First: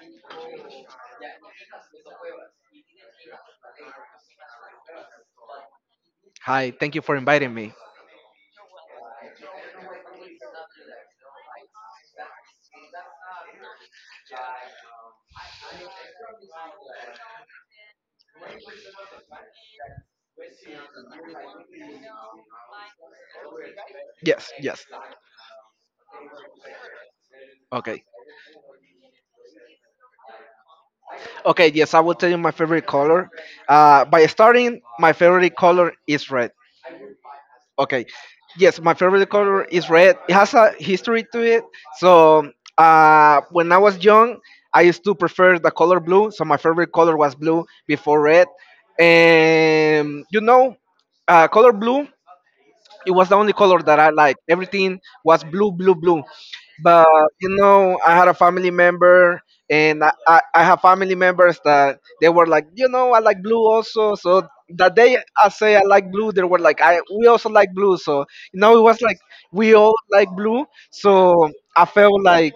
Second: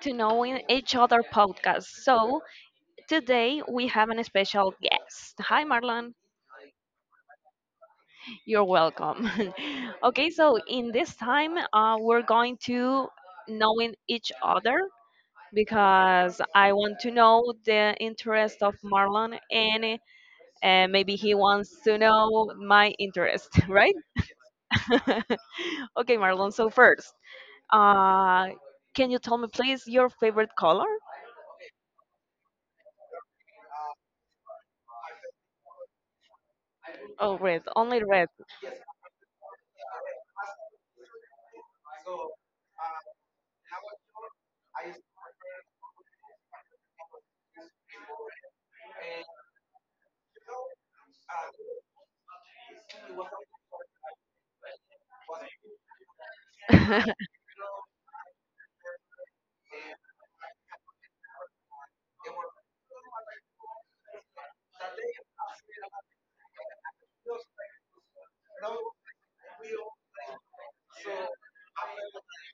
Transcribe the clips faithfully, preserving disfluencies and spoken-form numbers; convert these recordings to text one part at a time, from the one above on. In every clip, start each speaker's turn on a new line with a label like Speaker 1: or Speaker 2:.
Speaker 1: to Knowing Each Other podcast. So, today we have an special guest. Hi, Marlon.
Speaker 2: Hi, thank you for inviting me.
Speaker 1: You're welcome. okay, so in this time, uh, we're going to knowing each other because I want to know the interest of Marlon and uh, maybe he wants to know my interest, right?
Speaker 2: Yes, yes.
Speaker 1: okay, Marlon, so first,
Speaker 2: Okay.
Speaker 1: uh, can you tell me, please, your favorite color?
Speaker 2: Okay, yes, I will tell you my favorite color. Uh, by starting, my favorite color is red.
Speaker 1: Oh, red, only
Speaker 2: Okay.
Speaker 1: red.
Speaker 2: Yes, my favorite color is red. It has a history to it. So, uh, when I was young, I used to prefer the color blue. So, my favorite color was blue before red. And, you know, uh, color blue, it was the only color that I liked. Everything was blue, blue, blue. But you know, I had a family member, and I, I, I have family members that they were like, you know, I like blue also. So that day I say I like blue, they were like, I we also like blue. So you know, it was like we all like blue. So I felt like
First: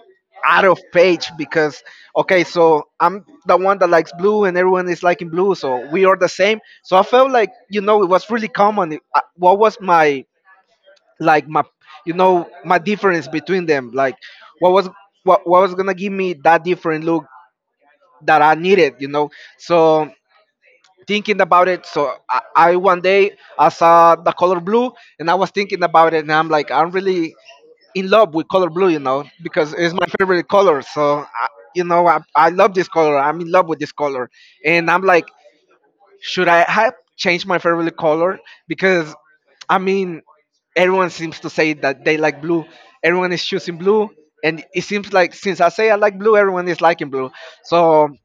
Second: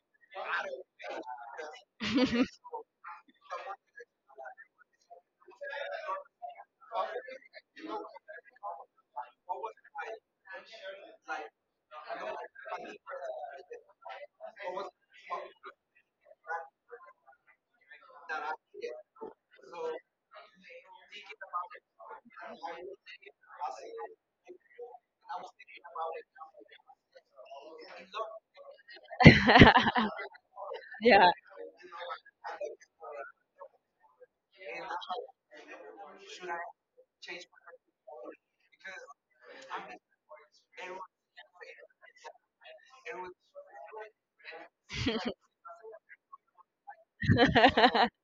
Speaker 2: out of page because okay, so I'm the one that likes blue and everyone is liking blue, so we are the same, so I felt like, you know, it was really common. It- uh, what was my like my, you know, my difference between them, like what was, what, what was gonna give me that different look that I needed, you know? So thinking about it, so I, I one day I saw the color blue and I was thinking about it and I'm like, I'm really in love with color blue, you know, because it's my favorite color. So
Speaker 1: yeah.
Speaker 2: I, you know, I, I love this color, I'm in love with this color, and I'm like, should I have changed my favorite color? Because, I mean, everyone seems to say that they like blue. Everyone is choosing blue. And it seems like since I say I like blue, everyone is liking blue. So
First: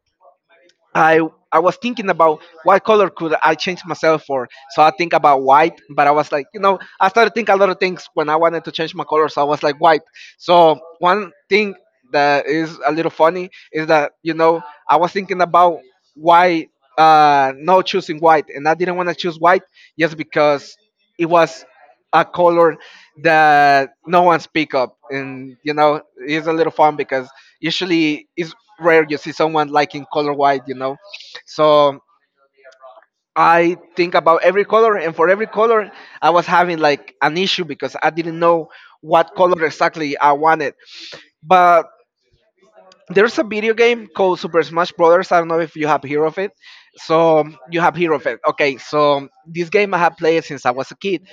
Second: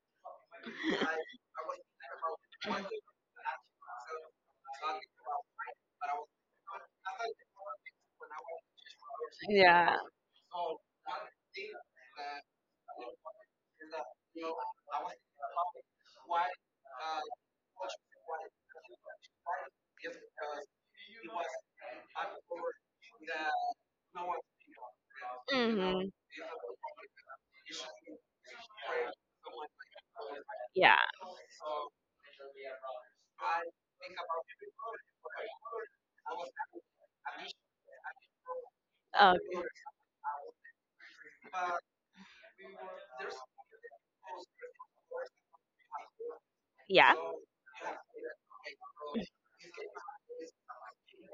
Speaker 2: I I was thinking about what color could I change myself for. So I think about white, but I was like, you know, I started thinking a lot of things when I wanted to change my color. So I was like
Speaker 1: yeah.
Speaker 2: white. So one thing that is a little funny is that, you know, I was thinking about why uh no choosing white, and I didn't want to choose white just because it was a color that no one's pick up, and you know,
Speaker 1: hmm
Speaker 2: it's a little fun because usually it's rare you see someone liking color white, you
Speaker 1: Yeah.
Speaker 2: know. So I think about every color, and for every color I was having like an issue because I didn't know what
Speaker 1: Okay.
Speaker 2: color exactly I wanted. But there's a video game called Super Smash Brothers. I don't know if you have heard of it.
Speaker 1: Yeah.
Speaker 2: So you have heard of it. Okay, so this game I have played since I was a kid,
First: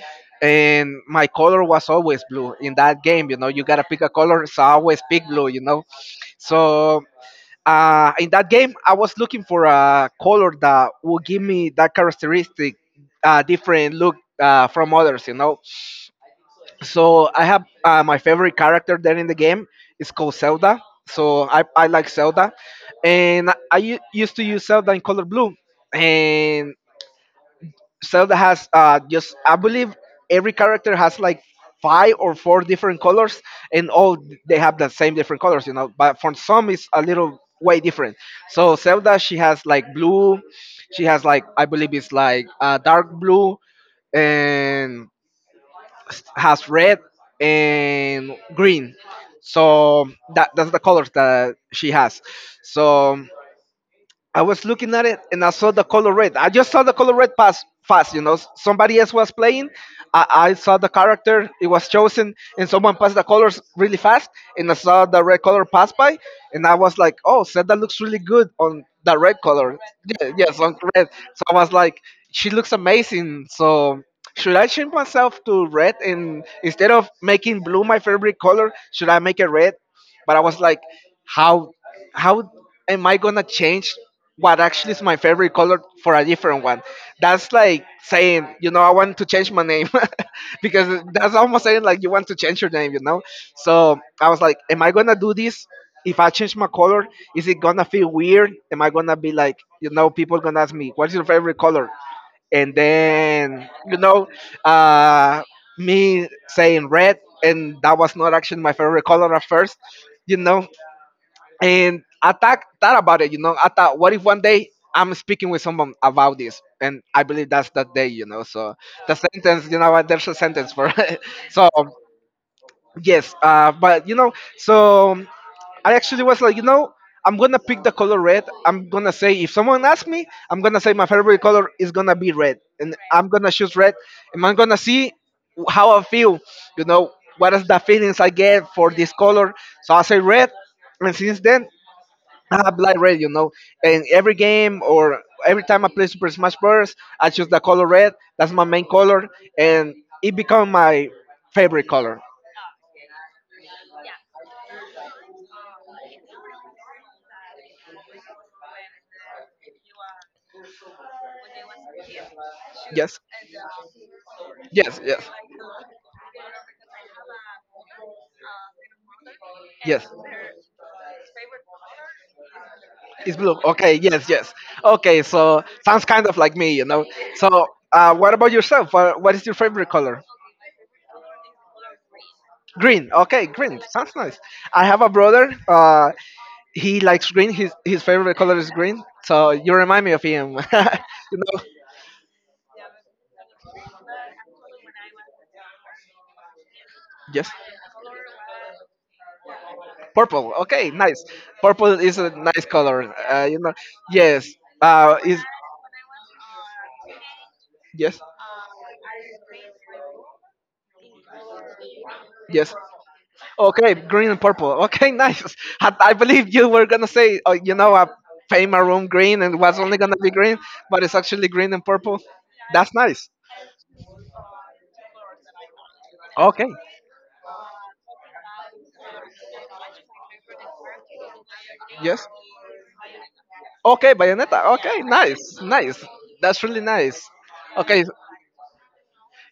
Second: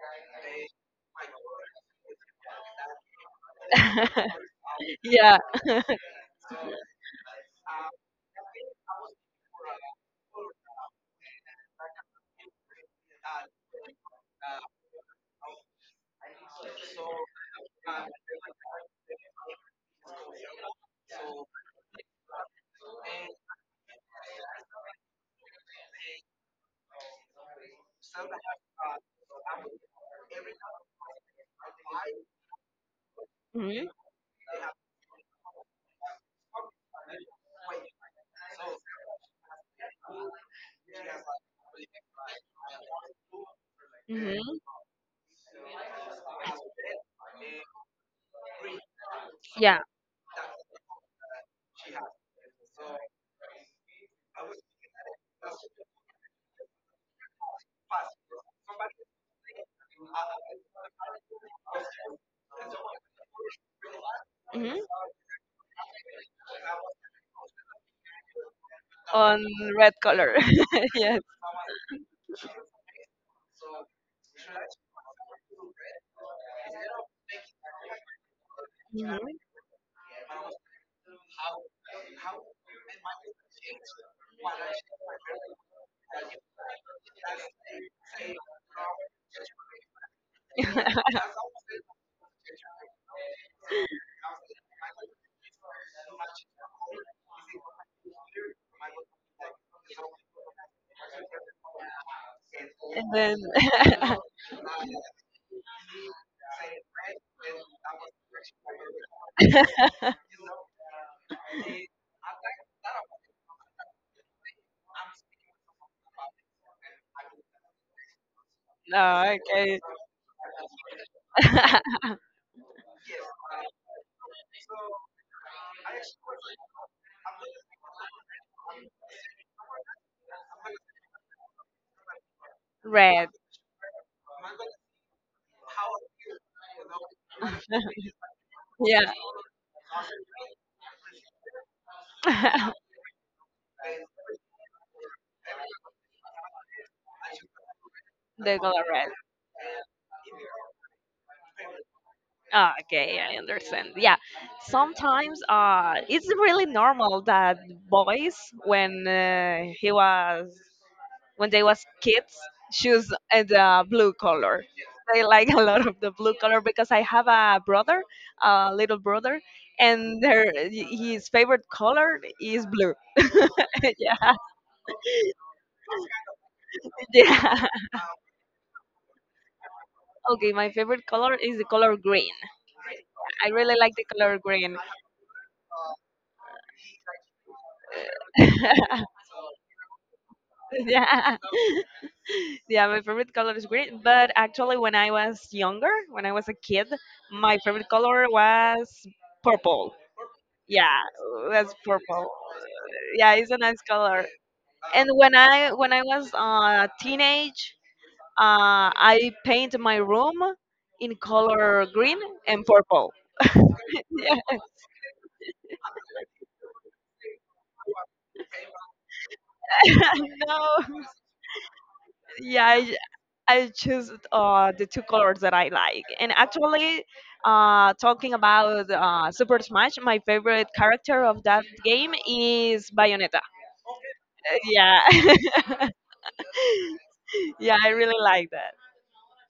Speaker 2: and my color was always blue in that game. You know, you gotta pick a color, so I always pick
Speaker 1: yeah.
Speaker 2: blue. You know, so uh, in that game I was looking for a color that would give me that characteristic, uh, different look uh, from others. You know, so I have uh, my favorite character there in the game is called Zelda. So I, I like Zelda, and I u- used to use Zelda in Color Blue, and Zelda has, uh, just I believe every character has like five or four different colors,
Speaker 1: hmm
Speaker 2: and all th- they have the same different colors, you know. But for some, it's a little way different. So Zelda, she has like blue, she has like, I believe it's like uh, dark blue,
Speaker 1: hmm
Speaker 2: and has red and green.
Speaker 1: Yeah.
Speaker 2: So that that's the colors that she has. So I was looking at it and I saw the color red. I just saw the color red pass fast, you know. s- Somebody else was playing. I, I saw the character, it was chosen, and someone passed the colors really fast. And I
Speaker 1: hmm
Speaker 2: saw the red color pass by, and I was like, oh, Zelda looks really good on the red
Speaker 1: On
Speaker 2: color.
Speaker 1: red
Speaker 2: Yeah,
Speaker 1: color.
Speaker 2: yes, on red.
Speaker 1: yes.
Speaker 2: So I was like, she looks amazing. So should I change myself to red? And instead of making blue my favorite color, should I
Speaker 1: hmm
Speaker 2: make it red? But I was like, how how am I gonna change what actually is my favorite color for a different one? That's like saying, you know, I want to change my name because that's almost saying like you want to change your name, you know. So I was like, am I gonna do this? If I change my color, is it gonna feel weird? Am I gonna be like, you know, people gonna ask me, what's your favorite color? And
Speaker 1: And then
Speaker 2: then you know, uh, me saying red, and that was not actually my favorite color at first, you know. And I thought, thought about it, you know, I thought what if one day I'm speaking with someone about this, and I believe that's that day, you know. So
Speaker 1: No,
Speaker 2: the sentence,
Speaker 1: okay.
Speaker 2: you know, there's a sentence for it. So yes, uh, but you know, so I actually was like, you know, I'm gonna pick the color red. I'm gonna say if someone asks me, I'm gonna say my favorite color is gonna be red, and I'm
Speaker 1: Red.
Speaker 2: gonna choose red, and I'm gonna see how I feel. You know, what is the feelings I get for
Speaker 1: Yeah.
Speaker 2: this color? So I say red, and since then I like red. You know, and every game or every time I play Super Smash Bros, I choose the color red. That's
Speaker 1: the
Speaker 2: my
Speaker 1: color
Speaker 2: main
Speaker 1: red.
Speaker 2: color, and it become my favorite color.
Speaker 1: Ah, okay, yeah, I understand. Yeah, sometimes uh, it's really normal that boys, when uh, he was when they was kids, choose
Speaker 2: Yes.
Speaker 1: uh, the blue color.
Speaker 2: Yes, yes,
Speaker 1: They like a lot of the blue color because I have a brother, a little brother,
Speaker 2: yes.
Speaker 1: and their his favorite color is blue.
Speaker 2: It's blue. Okay, yes,
Speaker 1: yeah,
Speaker 2: yes. Okay, so sounds kind of like me, you know. So,
Speaker 1: Yeah.
Speaker 2: uh, what about yourself? What, what is your favorite color?
Speaker 1: Okay, my favorite color is the color green.
Speaker 2: Green. Okay,
Speaker 1: I really
Speaker 2: green.
Speaker 1: like the
Speaker 2: Sounds nice.
Speaker 1: color green.
Speaker 2: I have a brother. Uh, he likes green. His his favorite color is green. So you remind me of him.
Speaker 1: yeah.
Speaker 2: you know.
Speaker 1: Yeah, my favorite color is green. But actually, when I was younger, when I was a kid,
Speaker 2: Yes.
Speaker 1: my favorite color was purple.
Speaker 2: Purple. Okay,
Speaker 1: Yeah,
Speaker 2: nice.
Speaker 1: that's
Speaker 2: Purple is
Speaker 1: purple.
Speaker 2: a nice color.
Speaker 1: Yeah,
Speaker 2: Uh,
Speaker 1: it's a
Speaker 2: you know.
Speaker 1: nice color.
Speaker 2: Yes.
Speaker 1: And
Speaker 2: Uh,
Speaker 1: when
Speaker 2: is
Speaker 1: I when I was a uh, teenage,
Speaker 2: yes.
Speaker 1: uh, I paint my room in color green and
Speaker 2: Yes.
Speaker 1: purple.
Speaker 2: Okay, green and purple. Okay, nice. I, I believe you were gonna say, oh, you know, I paint my room green and it was only
Speaker 1: Yeah,
Speaker 2: gonna be green, but
Speaker 1: no.
Speaker 2: it's actually green and purple.
Speaker 1: Yeah,
Speaker 2: That's
Speaker 1: I
Speaker 2: nice.
Speaker 1: I choose uh, the two colors that I like. And
Speaker 2: Okay.
Speaker 1: actually, uh, talking about uh, Super Smash, my favorite character of that game
Speaker 2: Yes.
Speaker 1: is Bayonetta.
Speaker 2: Okay, Bayonetta. Okay,
Speaker 1: Yeah,
Speaker 2: nice, nice. That's really nice.
Speaker 1: yeah, I
Speaker 2: Okay,
Speaker 1: really like that.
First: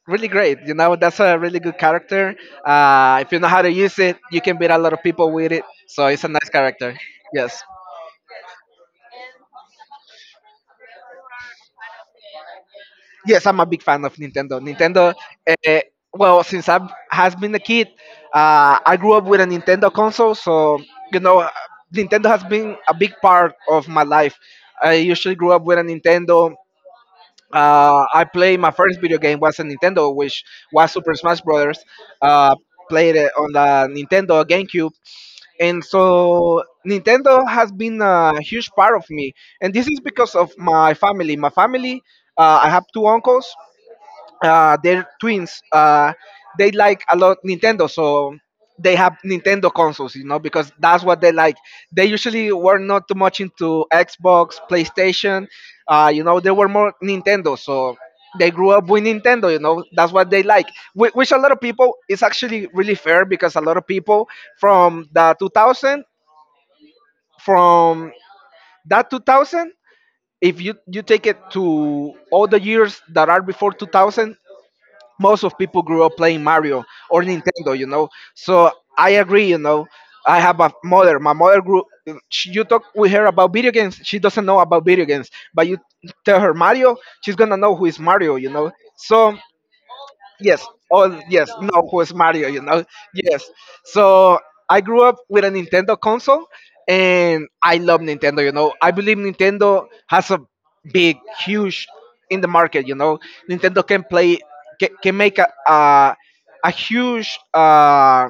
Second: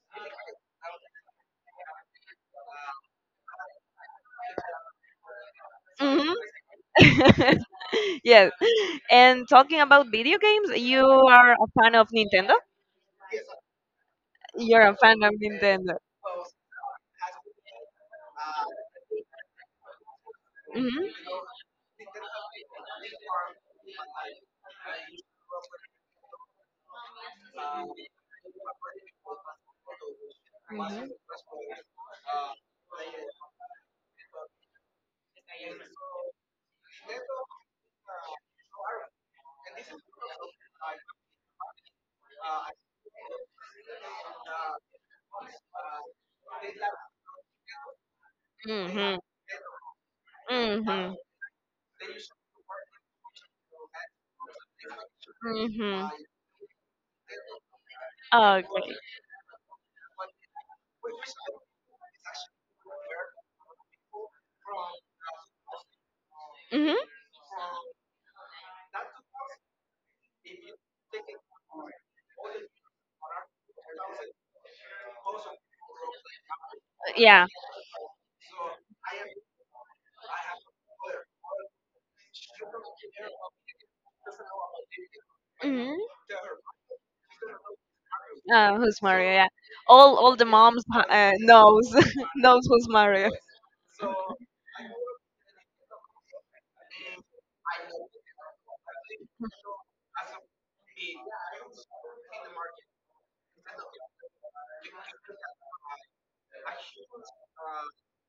Speaker 2: really great. You know, that's a really good character. Uh, if you know how to use it, you can beat a lot of people with it. So it's a
Speaker 1: Hmm
Speaker 2: nice character. Yes.
Speaker 1: yes. And talking about video games, you are a fan of Nintendo?
Speaker 2: Yes, I'm a big fan of Nintendo.
Speaker 1: You're a
Speaker 2: Nintendo,
Speaker 1: fan of
Speaker 2: uh,
Speaker 1: Nintendo.
Speaker 2: well, since I has been a kid, uh, I grew up with a Nintendo console, so
Speaker 1: Hmm
Speaker 2: you know, uh, Nintendo has been a big part of my life. I usually grew up with a Nintendo. Uh, I played my first video game was a Nintendo, which was Super Smash Brothers. Uh, played it on the Nintendo GameCube, and so Nintendo has been a huge part of me. And this is because of my family. My family, uh, I have two uncles, uh, they're twins. Uh, they like a lot Nintendo, so they have
Speaker 1: hmm
Speaker 2: Nintendo consoles, you know, because that's
Speaker 1: hmm
Speaker 2: what they like. They usually were not too much into Xbox, PlayStation.
Speaker 1: hmm
Speaker 2: Uh, you know, they were more Nintendo, so they
Speaker 1: Oh,
Speaker 2: grew up
Speaker 1: great.
Speaker 2: with Nintendo. You know, that's what they like. Whi- Which a lot of people is actually really fair because a lot of people from the two thousand,
Speaker 1: Mhm.
Speaker 2: from that two thousand. If you, you take it to all the years that are before two thousand, most of people grew up playing Mario or
Speaker 1: Yeah.
Speaker 2: Nintendo, you know. So I agree, you know. I have a mother. My mother grew. She, you talk with her about video games. She doesn't know about video games, but you
Speaker 1: Mhm.
Speaker 2: tell her Mario, she's gonna know who is Mario, you know.
Speaker 1: Uh, who's Mario?
Speaker 2: So
Speaker 1: Yeah. All all the
Speaker 2: yes.
Speaker 1: moms
Speaker 2: Oh,
Speaker 1: uh,
Speaker 2: yes. No,
Speaker 1: knows
Speaker 2: who is Mario? You
Speaker 1: knows
Speaker 2: know.
Speaker 1: who's Mario.
Speaker 2: Yes. So I grew up with a Nintendo console, and I love Nintendo. You know, I believe Nintendo has a big, huge in the market. You know, Nintendo can play, can, can make a a, a huge uh,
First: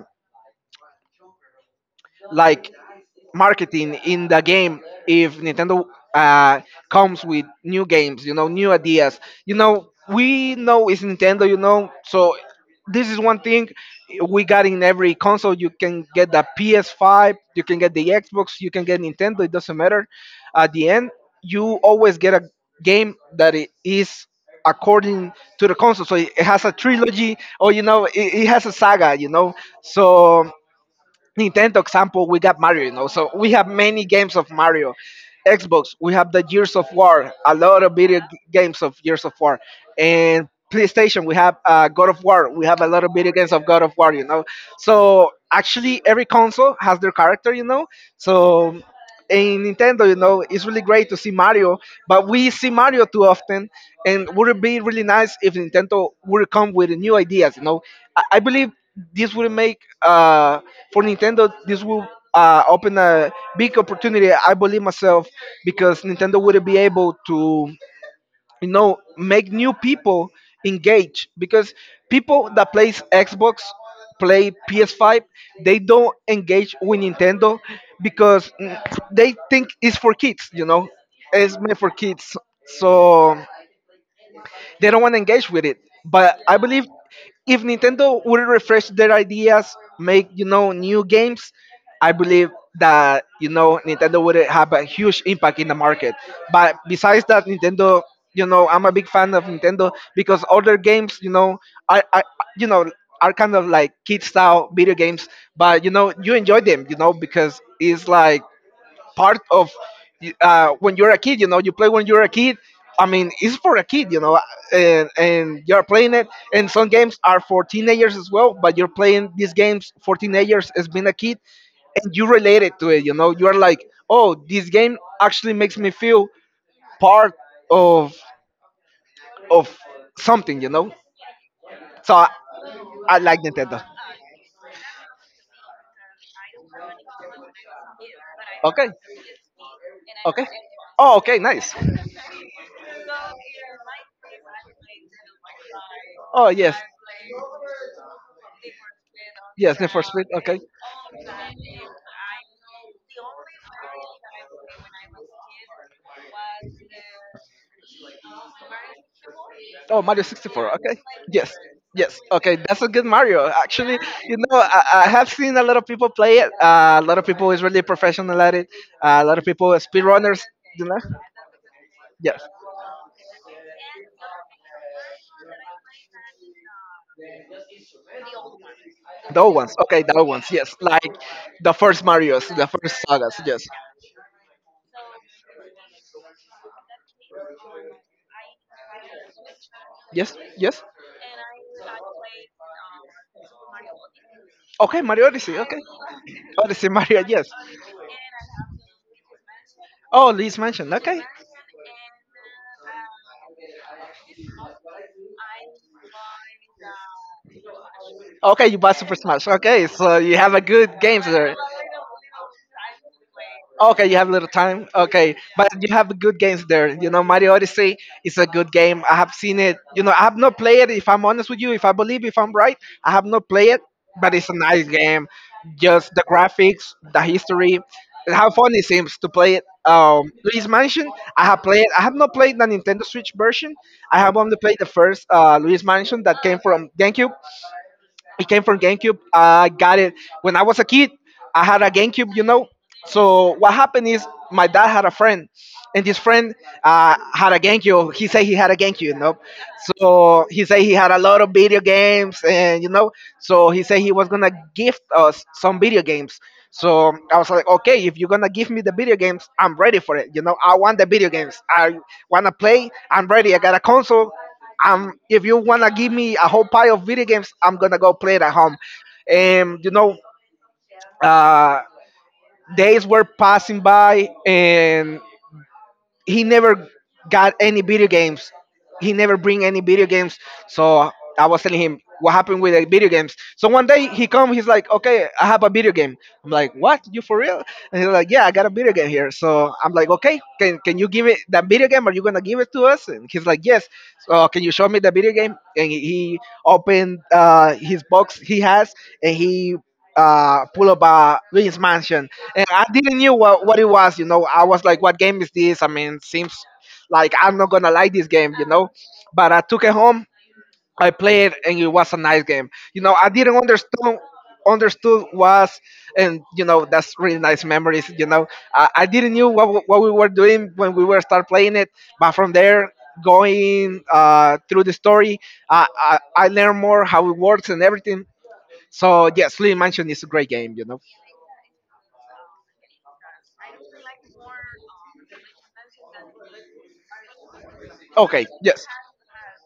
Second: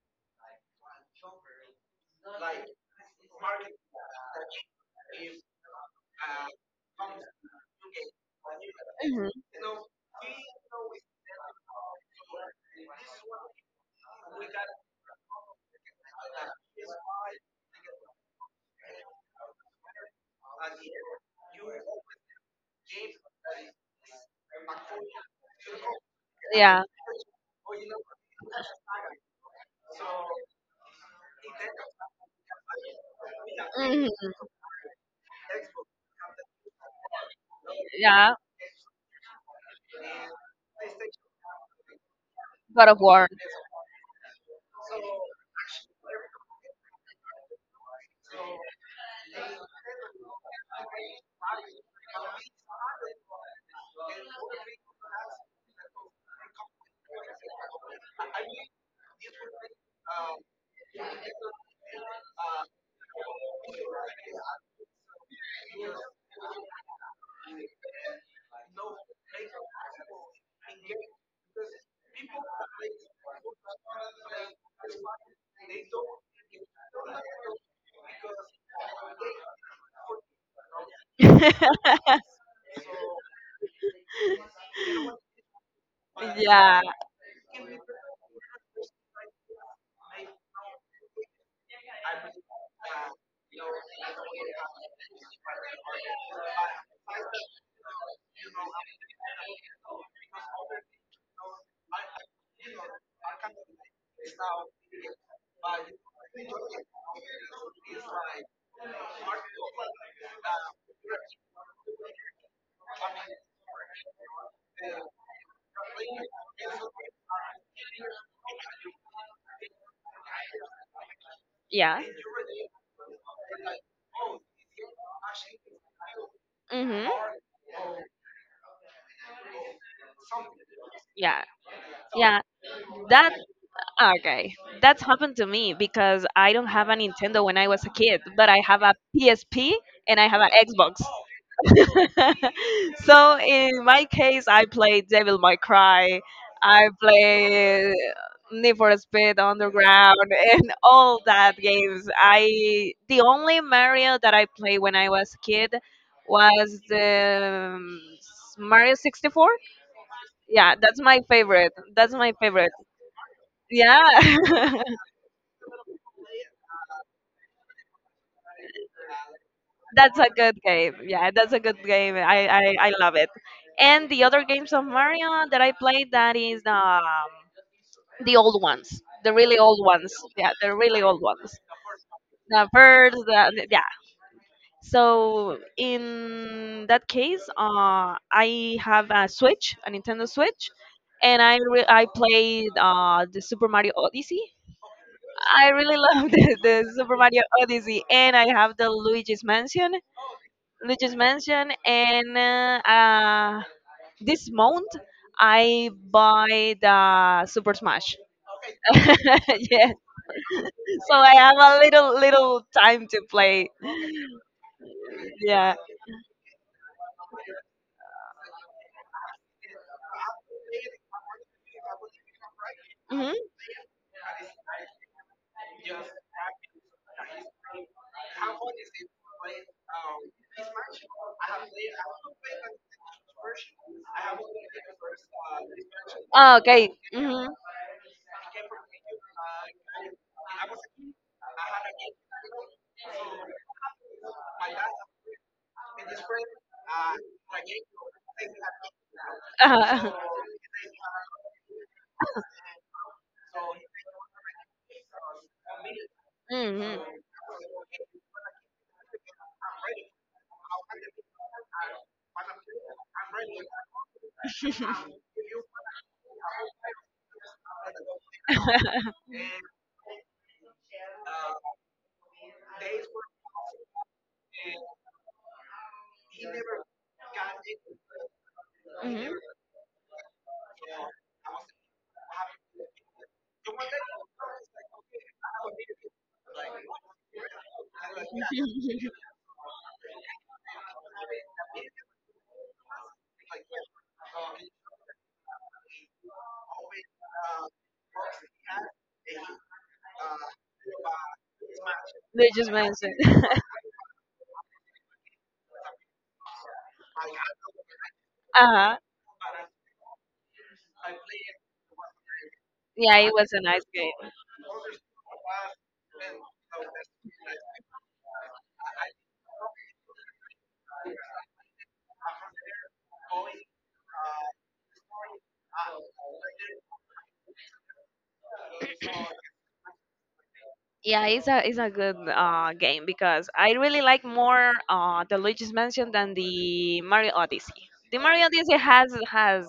Speaker 2: like marketing in the game if Nintendo uh, comes with new games, you know, new ideas.
Speaker 1: Mhm.
Speaker 2: You know, we know it's Nintendo, you know, so this is one thing we got in every console. You can get the P S five, you can get the Xbox, you can get Nintendo, it doesn't matter. At the end, you always get a game that it is according to the console, so it it has a
Speaker 1: Yeah.
Speaker 2: trilogy, or you know it, it has a saga, you know. So Nintendo example, we got Mario, you know. So we have many
Speaker 1: Mhm.
Speaker 2: games of Mario. Xbox, we have the Years of War, a lot of video g-
Speaker 1: Yeah.
Speaker 2: games of Years of War, and PlayStation, we have uh, God of War, we have a
Speaker 1: God of
Speaker 2: lot of
Speaker 1: War.
Speaker 2: video games of God of War, you know. So actually, every console has their character, you know. So in Nintendo, you know, it's really great to see Mario, but we see Mario too often, and would it be really nice if Nintendo would come with new ideas, you know? I, I believe this would make uh, for Nintendo, this will uh, open a big opportunity, I believe myself, because Nintendo would be able to, you know, make new people engage. Because people that plays Xbox, play P S five, they don't engage with Nintendo because mm, they think it's for kids, you know, it's made for kids. So they don't want to engage with it. But I
Speaker 1: yeah.
Speaker 2: believe if Nintendo would refresh their ideas, make you know new games, I believe that you know Nintendo would have a huge impact in the market. But besides that, Nintendo, you know, I'm a big fan of Nintendo because other games, you know, are, are you know are kind of like kid style video games, but you know you enjoy them, you know, because it's like part of uh, when you're a kid. You know, you play when you're a kid. I mean, it's for a kid, you know, and, and you're playing it. And some games are for teenagers as well, but you're playing these games for teenagers as being a kid,
Speaker 1: Yeah.
Speaker 2: and you relate it to it. You know, you are like, oh, this game actually makes me feel
Speaker 1: Mhm.
Speaker 2: part of of something. You know,
Speaker 1: Yeah.
Speaker 2: so
Speaker 1: Yeah,
Speaker 2: I
Speaker 1: that
Speaker 2: like Nintendo.
Speaker 1: okay. That's happened to me because I don't have a Nintendo when I was a kid, but I have
Speaker 2: Okay.
Speaker 1: a P S P and I have
Speaker 2: Okay.
Speaker 1: an
Speaker 2: Oh, okay, nice.
Speaker 1: Xbox. so in my case, I play Devil May Cry,
Speaker 2: Oh, yes.
Speaker 1: I play uh, Need for Speed
Speaker 2: Yes, Need for
Speaker 1: Underground,
Speaker 2: Speed. Okay.
Speaker 1: and all that games. I the only Mario that I played when I was a kid was the um, Mario sixty-four.
Speaker 2: Oh, Mario sixty-four.
Speaker 1: Yeah,
Speaker 2: Okay.
Speaker 1: that's my
Speaker 2: Yes.
Speaker 1: favorite. That's
Speaker 2: Yes.
Speaker 1: my
Speaker 2: Okay.
Speaker 1: favorite.
Speaker 2: That's a good Mario. Actually, you know,
Speaker 1: Yeah.
Speaker 2: I, I have seen a lot of people play it. Uh, a lot of people is really professional at it. Uh, a lot of people are
Speaker 1: that's a
Speaker 2: speedrunners.
Speaker 1: good
Speaker 2: You
Speaker 1: game.
Speaker 2: know.
Speaker 1: Yeah, that's a good game.
Speaker 2: Yes.
Speaker 1: I, I, I love it. And the other games of Mario that I played that is um, the old ones, the
Speaker 2: Those
Speaker 1: really
Speaker 2: ones.
Speaker 1: old
Speaker 2: Okay.
Speaker 1: ones.
Speaker 2: Those ones.
Speaker 1: Yeah, the
Speaker 2: Yes.
Speaker 1: really
Speaker 2: Like
Speaker 1: old ones.
Speaker 2: the first Mario's, the
Speaker 1: The
Speaker 2: first
Speaker 1: birds,
Speaker 2: sagas. Yes.
Speaker 1: the, yeah. So in that case, uh, I have a Switch, a Nintendo
Speaker 2: Yes.
Speaker 1: Switch,
Speaker 2: Yes.
Speaker 1: and I re- I played uh, the Super Mario Odyssey.
Speaker 2: Okay. Mario Odyssey.
Speaker 1: I
Speaker 2: Okay.
Speaker 1: really love the,
Speaker 2: Odyssey
Speaker 1: the Super
Speaker 2: Mario.
Speaker 1: Mario
Speaker 2: Yes.
Speaker 1: Odyssey, and I have the Luigi's Mansion,
Speaker 2: Oh, Luigi's Mansion.
Speaker 1: Luigi's
Speaker 2: Okay.
Speaker 1: Mansion, and uh, uh, this month I buy the Super Smash.
Speaker 2: Okay, you bought Super Smash. Okay,
Speaker 1: yes,
Speaker 2: so you have a good
Speaker 1: so
Speaker 2: games
Speaker 1: I have
Speaker 2: there.
Speaker 1: a little little time to play.
Speaker 2: Okay, you have little time. Okay, but
Speaker 1: Yeah.
Speaker 2: you have good games there. You know, Mario Odyssey is a good game. I have seen it. You know, I have not played it. If I'm honest with you, if I believe, if I'm right, I have
Speaker 1: hmm
Speaker 2: not played it. But it's a nice game. Just the graphics, the history, and how fun it seems to play it. Um, Luigi's Mansion, I have played. I have not played the Nintendo Switch version. I have only played the first uh, Luigi's Mansion that
Speaker 1: Oh,
Speaker 2: came
Speaker 1: okay.
Speaker 2: from GameCube.
Speaker 1: hmm
Speaker 2: It came from GameCube. I got it when I was a kid. I had a GameCube, you know. So what happened is my dad had a friend, and this friend uh, had a GameCube. He said he had a GameCube, you know. So he said he had a lot of video games, and you know. So he said he was gonna gift us some video games. So I was like, okay, if you're gonna give me the video games, I'm ready for it. You know, I want the video games. I wanna play. I'm ready. I got a console. Um, if you wanna give me a whole pile of video games, I'm gonna go play it at home. And you know, uh, days were passing by, and he never got any video games. He never
Speaker 1: hmm
Speaker 2: bring any video games. So I was telling him what happened with the video games. So one day he come, he's like, okay, I have a video game. I'm like, what? You for real? And he's
Speaker 1: hmm
Speaker 2: like, yeah, I got a video game here. So I'm like, okay, can can you give it that video game? Are you gonna give it to us? And he's like, yes. So can you show me the video game? And he he opened uh, his box he has, and he uh, pull up a Luigi's Mansion
Speaker 1: They
Speaker 2: and
Speaker 1: just
Speaker 2: I
Speaker 1: mentioned.
Speaker 2: didn't knew what, what it was, you know. I was like, what game is this? I mean, seems like I'm not gonna like this game, you know.
Speaker 1: uh-huh.
Speaker 2: But I took it home, I played, and it was a nice game. You know,
Speaker 1: Yeah,
Speaker 2: I
Speaker 1: it was
Speaker 2: didn't
Speaker 1: a nice
Speaker 2: understand
Speaker 1: game.
Speaker 2: understood was, and you know that's really nice memories. You know i, I didn't knew what, w- what we were doing when we were start playing it, but from there, going uh, through the story, I, I i learned more how it works and everything. So yes, Lee Mansion is a great game you know
Speaker 1: Yeah, it's a it's a good uh, game because I really like more uh, the Luigi's Mansion than the Mario Odyssey. The Mario
Speaker 2: Okay,
Speaker 1: Odyssey
Speaker 2: yes.
Speaker 1: has has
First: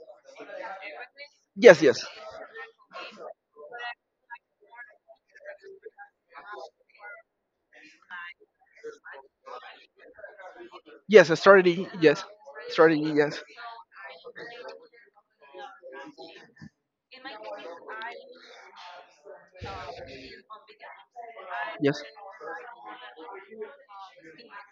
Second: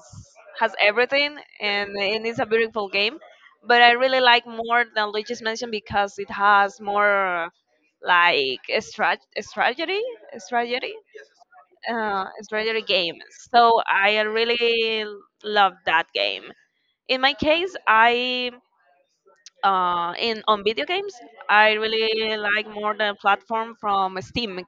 Speaker 1: has everything
Speaker 2: Yes,
Speaker 1: and,
Speaker 2: yes,
Speaker 1: and it's a beautiful game, but I really like more the Luigi's Mansion because it has more like a strat- a strategy, a strategy,
Speaker 2: yes. A strategy, yes,
Speaker 1: uh, strategy
Speaker 2: strategy,
Speaker 1: game.
Speaker 2: yes.
Speaker 1: So I really love that game. In my case, I uh, in on video games, I
Speaker 2: Yes.
Speaker 1: really like more the platform from Steam,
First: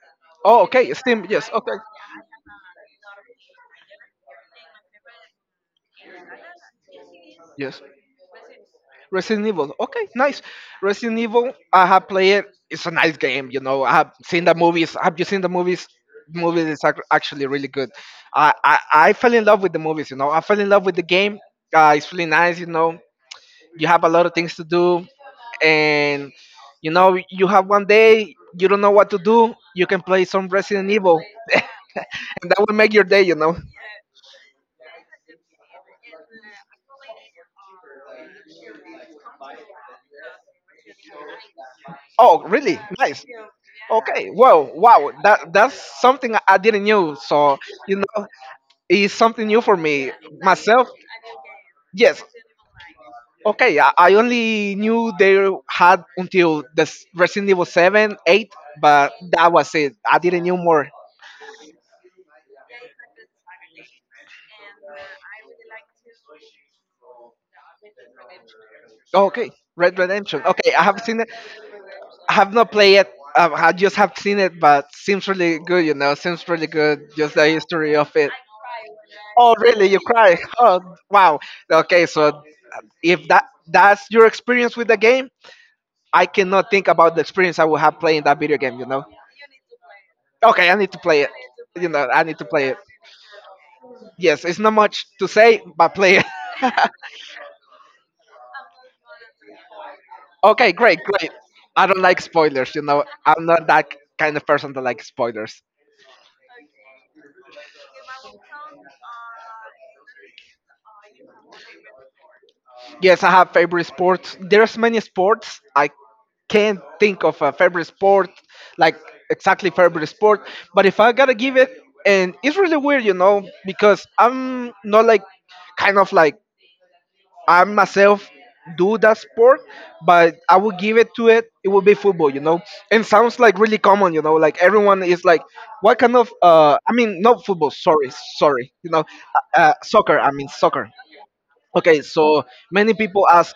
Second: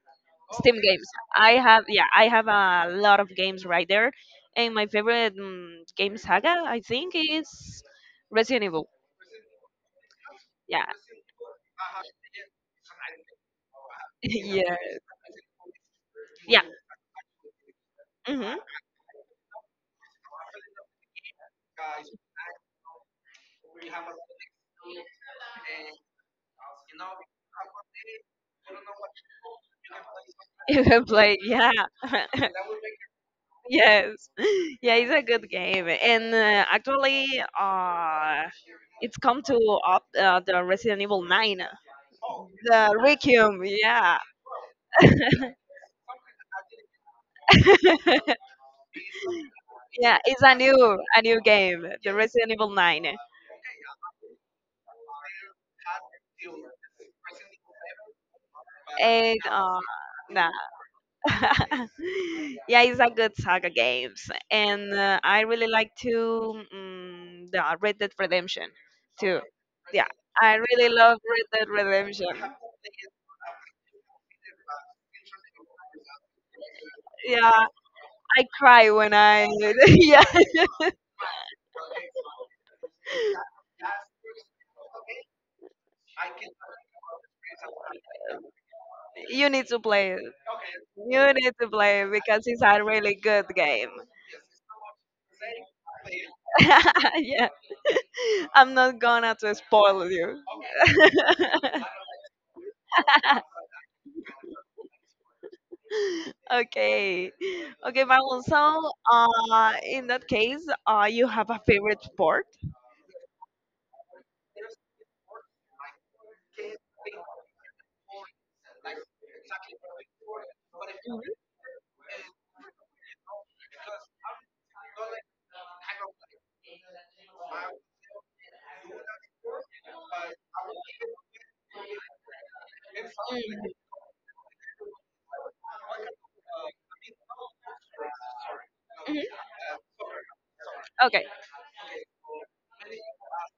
Speaker 2: Oh,
Speaker 1: Steam
Speaker 2: okay.
Speaker 1: games.
Speaker 2: Steam. Yes.
Speaker 1: I
Speaker 2: Okay.
Speaker 1: have yeah, I have a lot of games right there, and my favorite mm game saga I think
Speaker 2: Yes.
Speaker 1: is Resident Evil.
Speaker 2: Resident Evil. Okay, nice.
Speaker 1: Yeah,
Speaker 2: Resident Evil. I have played it. It's a nice game. You know, I have seen the
Speaker 1: yeah,
Speaker 2: movies. Have you seen the movies?
Speaker 1: yeah.
Speaker 2: Movies is ac- actually really good. I,
Speaker 1: hmm
Speaker 2: I I fell in love with the movies. You know, I fell in love with the game. Uh, it's really nice. You know, you have a lot of things to do, and you know, you have one day you don't know what to do. You can play some
Speaker 1: You
Speaker 2: Resident
Speaker 1: can
Speaker 2: Evil,
Speaker 1: play, yeah.
Speaker 2: and that will make your day. You know.
Speaker 1: Yes, yeah, it's a good game, and uh, actually, uh, it's come to up uh, the Resident Evil Nine,
Speaker 2: Oh, really?
Speaker 1: the
Speaker 2: Nice.
Speaker 1: Requiem, yeah,
Speaker 2: Okay. Well, wow. That that's something I didn't knew. So you know, it's something new for me
Speaker 1: yeah, it's a
Speaker 2: myself.
Speaker 1: new a new game, the
Speaker 2: Yes.
Speaker 1: Resident Evil Nine,
Speaker 2: Okay. I, I only knew they had until the s- Resident Evil Seven, Eight, but
Speaker 1: and
Speaker 2: that was
Speaker 1: uh,
Speaker 2: it. I didn't
Speaker 1: nah.
Speaker 2: knew more.
Speaker 1: yeah, it's a good saga games, and uh, I really like to mm the Red Dead Redemption too.
Speaker 2: Okay. Red
Speaker 1: Yeah,
Speaker 2: Redemption.
Speaker 1: I
Speaker 2: Okay, I
Speaker 1: really
Speaker 2: have
Speaker 1: love
Speaker 2: seen it.
Speaker 1: Red Dead Redemption.
Speaker 2: I have not played it. Um, I just have seen it, but seems really good. You know, seems really good. Just the
Speaker 1: Yeah,
Speaker 2: history of it.
Speaker 1: I cry when I
Speaker 2: Oh, really? You
Speaker 1: yeah.
Speaker 2: cry? Oh, wow. Okay, so if that that's your experience with the game, I cannot think about the experience I will have playing that video game. You know?
Speaker 1: You need to play it.
Speaker 2: Okay, I need to play it.
Speaker 1: You need to
Speaker 2: You
Speaker 1: play
Speaker 2: know,
Speaker 1: it
Speaker 2: I need
Speaker 1: because
Speaker 2: to
Speaker 1: it's
Speaker 2: play it.
Speaker 1: a really good game.
Speaker 2: Yes, it's not much to say, but play it.
Speaker 1: yeah, I'm not gonna to spoil you.
Speaker 2: okay, great, great. I don't like spoilers. You know, I'm not that kind of person that likes spoilers.
Speaker 1: Okay, okay, Marlon. So, uh, in that case, uh, you have a favorite sport?
Speaker 2: Yes, I have favorite sports. There's many sports. I can't think of a favorite sport, like exactly favorite sport. But if I gotta give it, and it's really weird, you know, because I'm not like kind of like I myself do that sport, but I would give it to it. It would be football, you know. And sounds like
Speaker 1: Mm.
Speaker 2: really common, you know, like everyone is like, what kind of? Uh, I mean, not football. Sorry, sorry, you know,
Speaker 1: Mhm.
Speaker 2: uh, uh, soccer. I mean soccer.
Speaker 1: Okay,
Speaker 2: Okay, so many people ask,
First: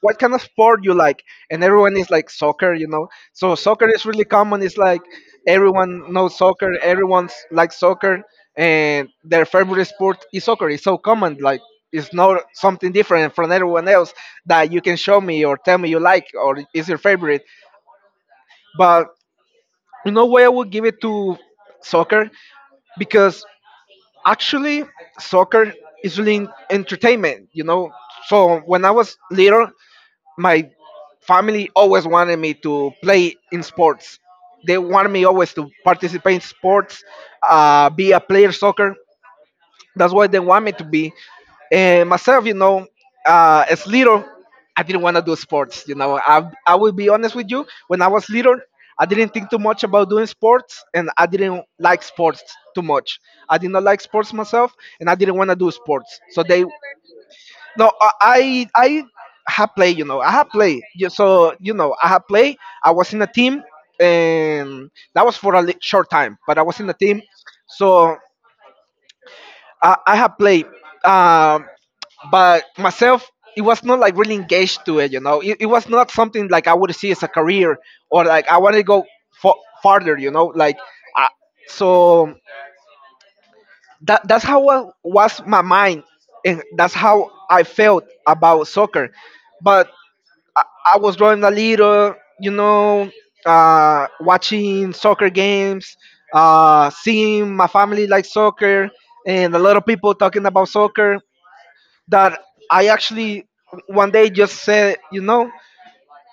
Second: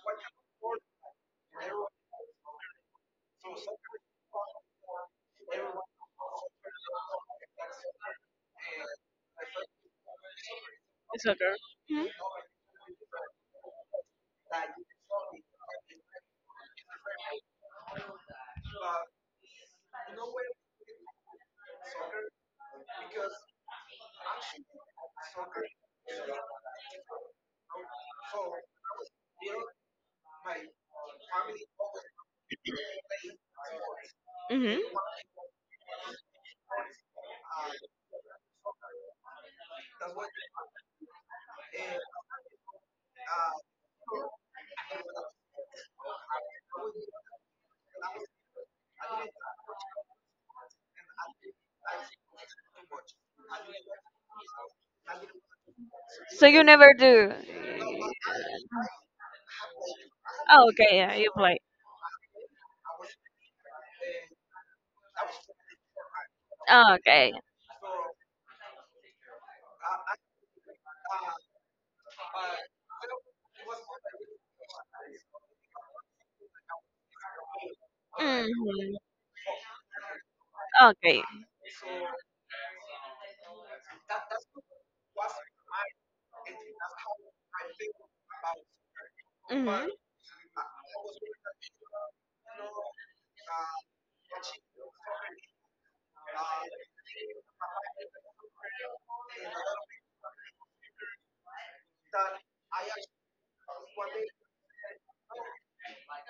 Speaker 2: what kind of sport you like? And everyone is like soccer, you know. So soccer is really common. It's like everyone knows soccer. Everyone likes soccer, and their favorite sport is soccer. It's so
Speaker 1: it's
Speaker 2: common.
Speaker 1: okay.
Speaker 2: Like
Speaker 1: Mhm.
Speaker 2: it's not something different from everyone else that you can show me or tell me you like or is your favorite. But you know why I would give it to soccer, because actually, soccer is really en- entertainment, you know. So when I was little, my family always wanted me to play in sports. They wanted me always to participate in sports, uh, be a player soccer. That's why they want me to be.
Speaker 1: Mhm.
Speaker 2: And myself, you know, uh, as little, I didn't want to do sports. You know, I I will be honest with you. When I was little, I didn't think too much about doing sports, and I didn't like sports too much. I did not like sports myself, and I didn't want to do sports. So
Speaker 1: So you
Speaker 2: they,
Speaker 1: never do.
Speaker 2: no, I I I have play. You know, I have
Speaker 1: Oh,
Speaker 2: play.
Speaker 1: okay,
Speaker 2: Yeah,
Speaker 1: yeah, you
Speaker 2: so
Speaker 1: play.
Speaker 2: you know, I have play. I was in a team, and that was for a li- short time. But I was in a
Speaker 1: Oh,
Speaker 2: team,
Speaker 1: Okay.
Speaker 2: so. I, I have played, um, but myself, it was not like really engaged to it. You know, it, it was not something like I would see as a career or like I wanted to
Speaker 1: hmm
Speaker 2: go for, farther. You know, like
Speaker 1: Okay.
Speaker 2: I, so that that's how wa- was my mind, and that's how I felt about soccer.
Speaker 1: hmm
Speaker 2: But I, I was growing a little, you know, uh, watching soccer games, uh, seeing my family like soccer, and a lot of people talking about soccer that I actually one day just said, you know,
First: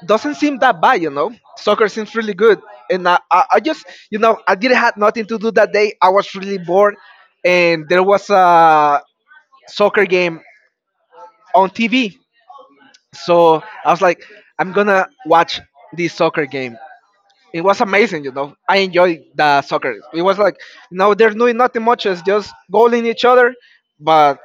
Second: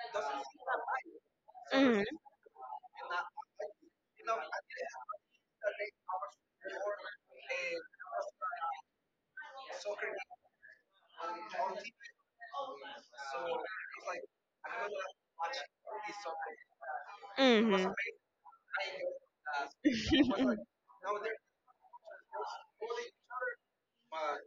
Speaker 2: doesn't seem that bad, you know. Soccer
Speaker 1: hmm
Speaker 2: seems really good, and I, I, I just, you know, I didn't have nothing to do that day. I was really bored, and there was a soccer game on T V, so I was like, I'm gonna watch this soccer game. It was
Speaker 1: hmm
Speaker 2: amazing, you know. I enjoyed the soccer. It was like, you know, they're doing nothing much, it's just goaling each other, but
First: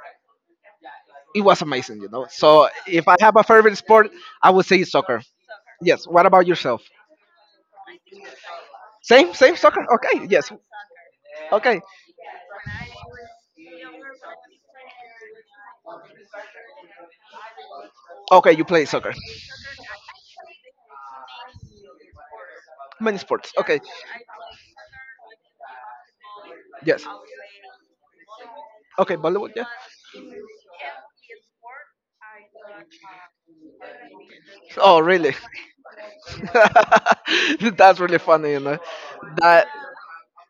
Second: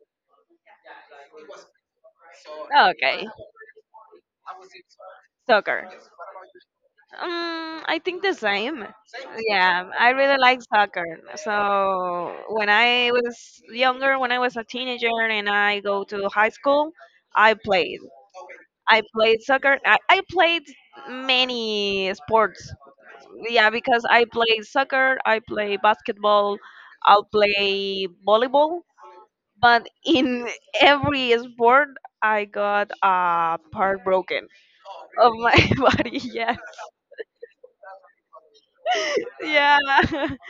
Speaker 2: it was amazing, you know. So if I
Speaker 1: Okay.
Speaker 2: have a favorite sport, I would say soccer.
Speaker 1: Soccer.
Speaker 2: Yes. What about yourself?
Speaker 1: Um, I think the same.
Speaker 2: Same, same soccer.
Speaker 1: Yeah, I
Speaker 2: Okay.
Speaker 1: really
Speaker 2: Yes.
Speaker 1: like soccer.
Speaker 2: Okay.
Speaker 1: So when I was younger, when I was a teenager and I go to high school, I played.
Speaker 2: Okay. You play
Speaker 1: I
Speaker 2: soccer.
Speaker 1: played soccer. I, I played many sports.
Speaker 2: Many sports.
Speaker 1: Yeah,
Speaker 2: Okay.
Speaker 1: because I play soccer, I play basketball,
Speaker 2: Yes.
Speaker 1: I'll play volleyball.
Speaker 2: Okay. Volleyball. Yeah.
Speaker 1: But in every sport, I got a part broken
Speaker 2: Oh,
Speaker 1: of
Speaker 2: really?
Speaker 1: my body. Yes.
Speaker 2: That's really funny, you know. That
Speaker 1: Yeah.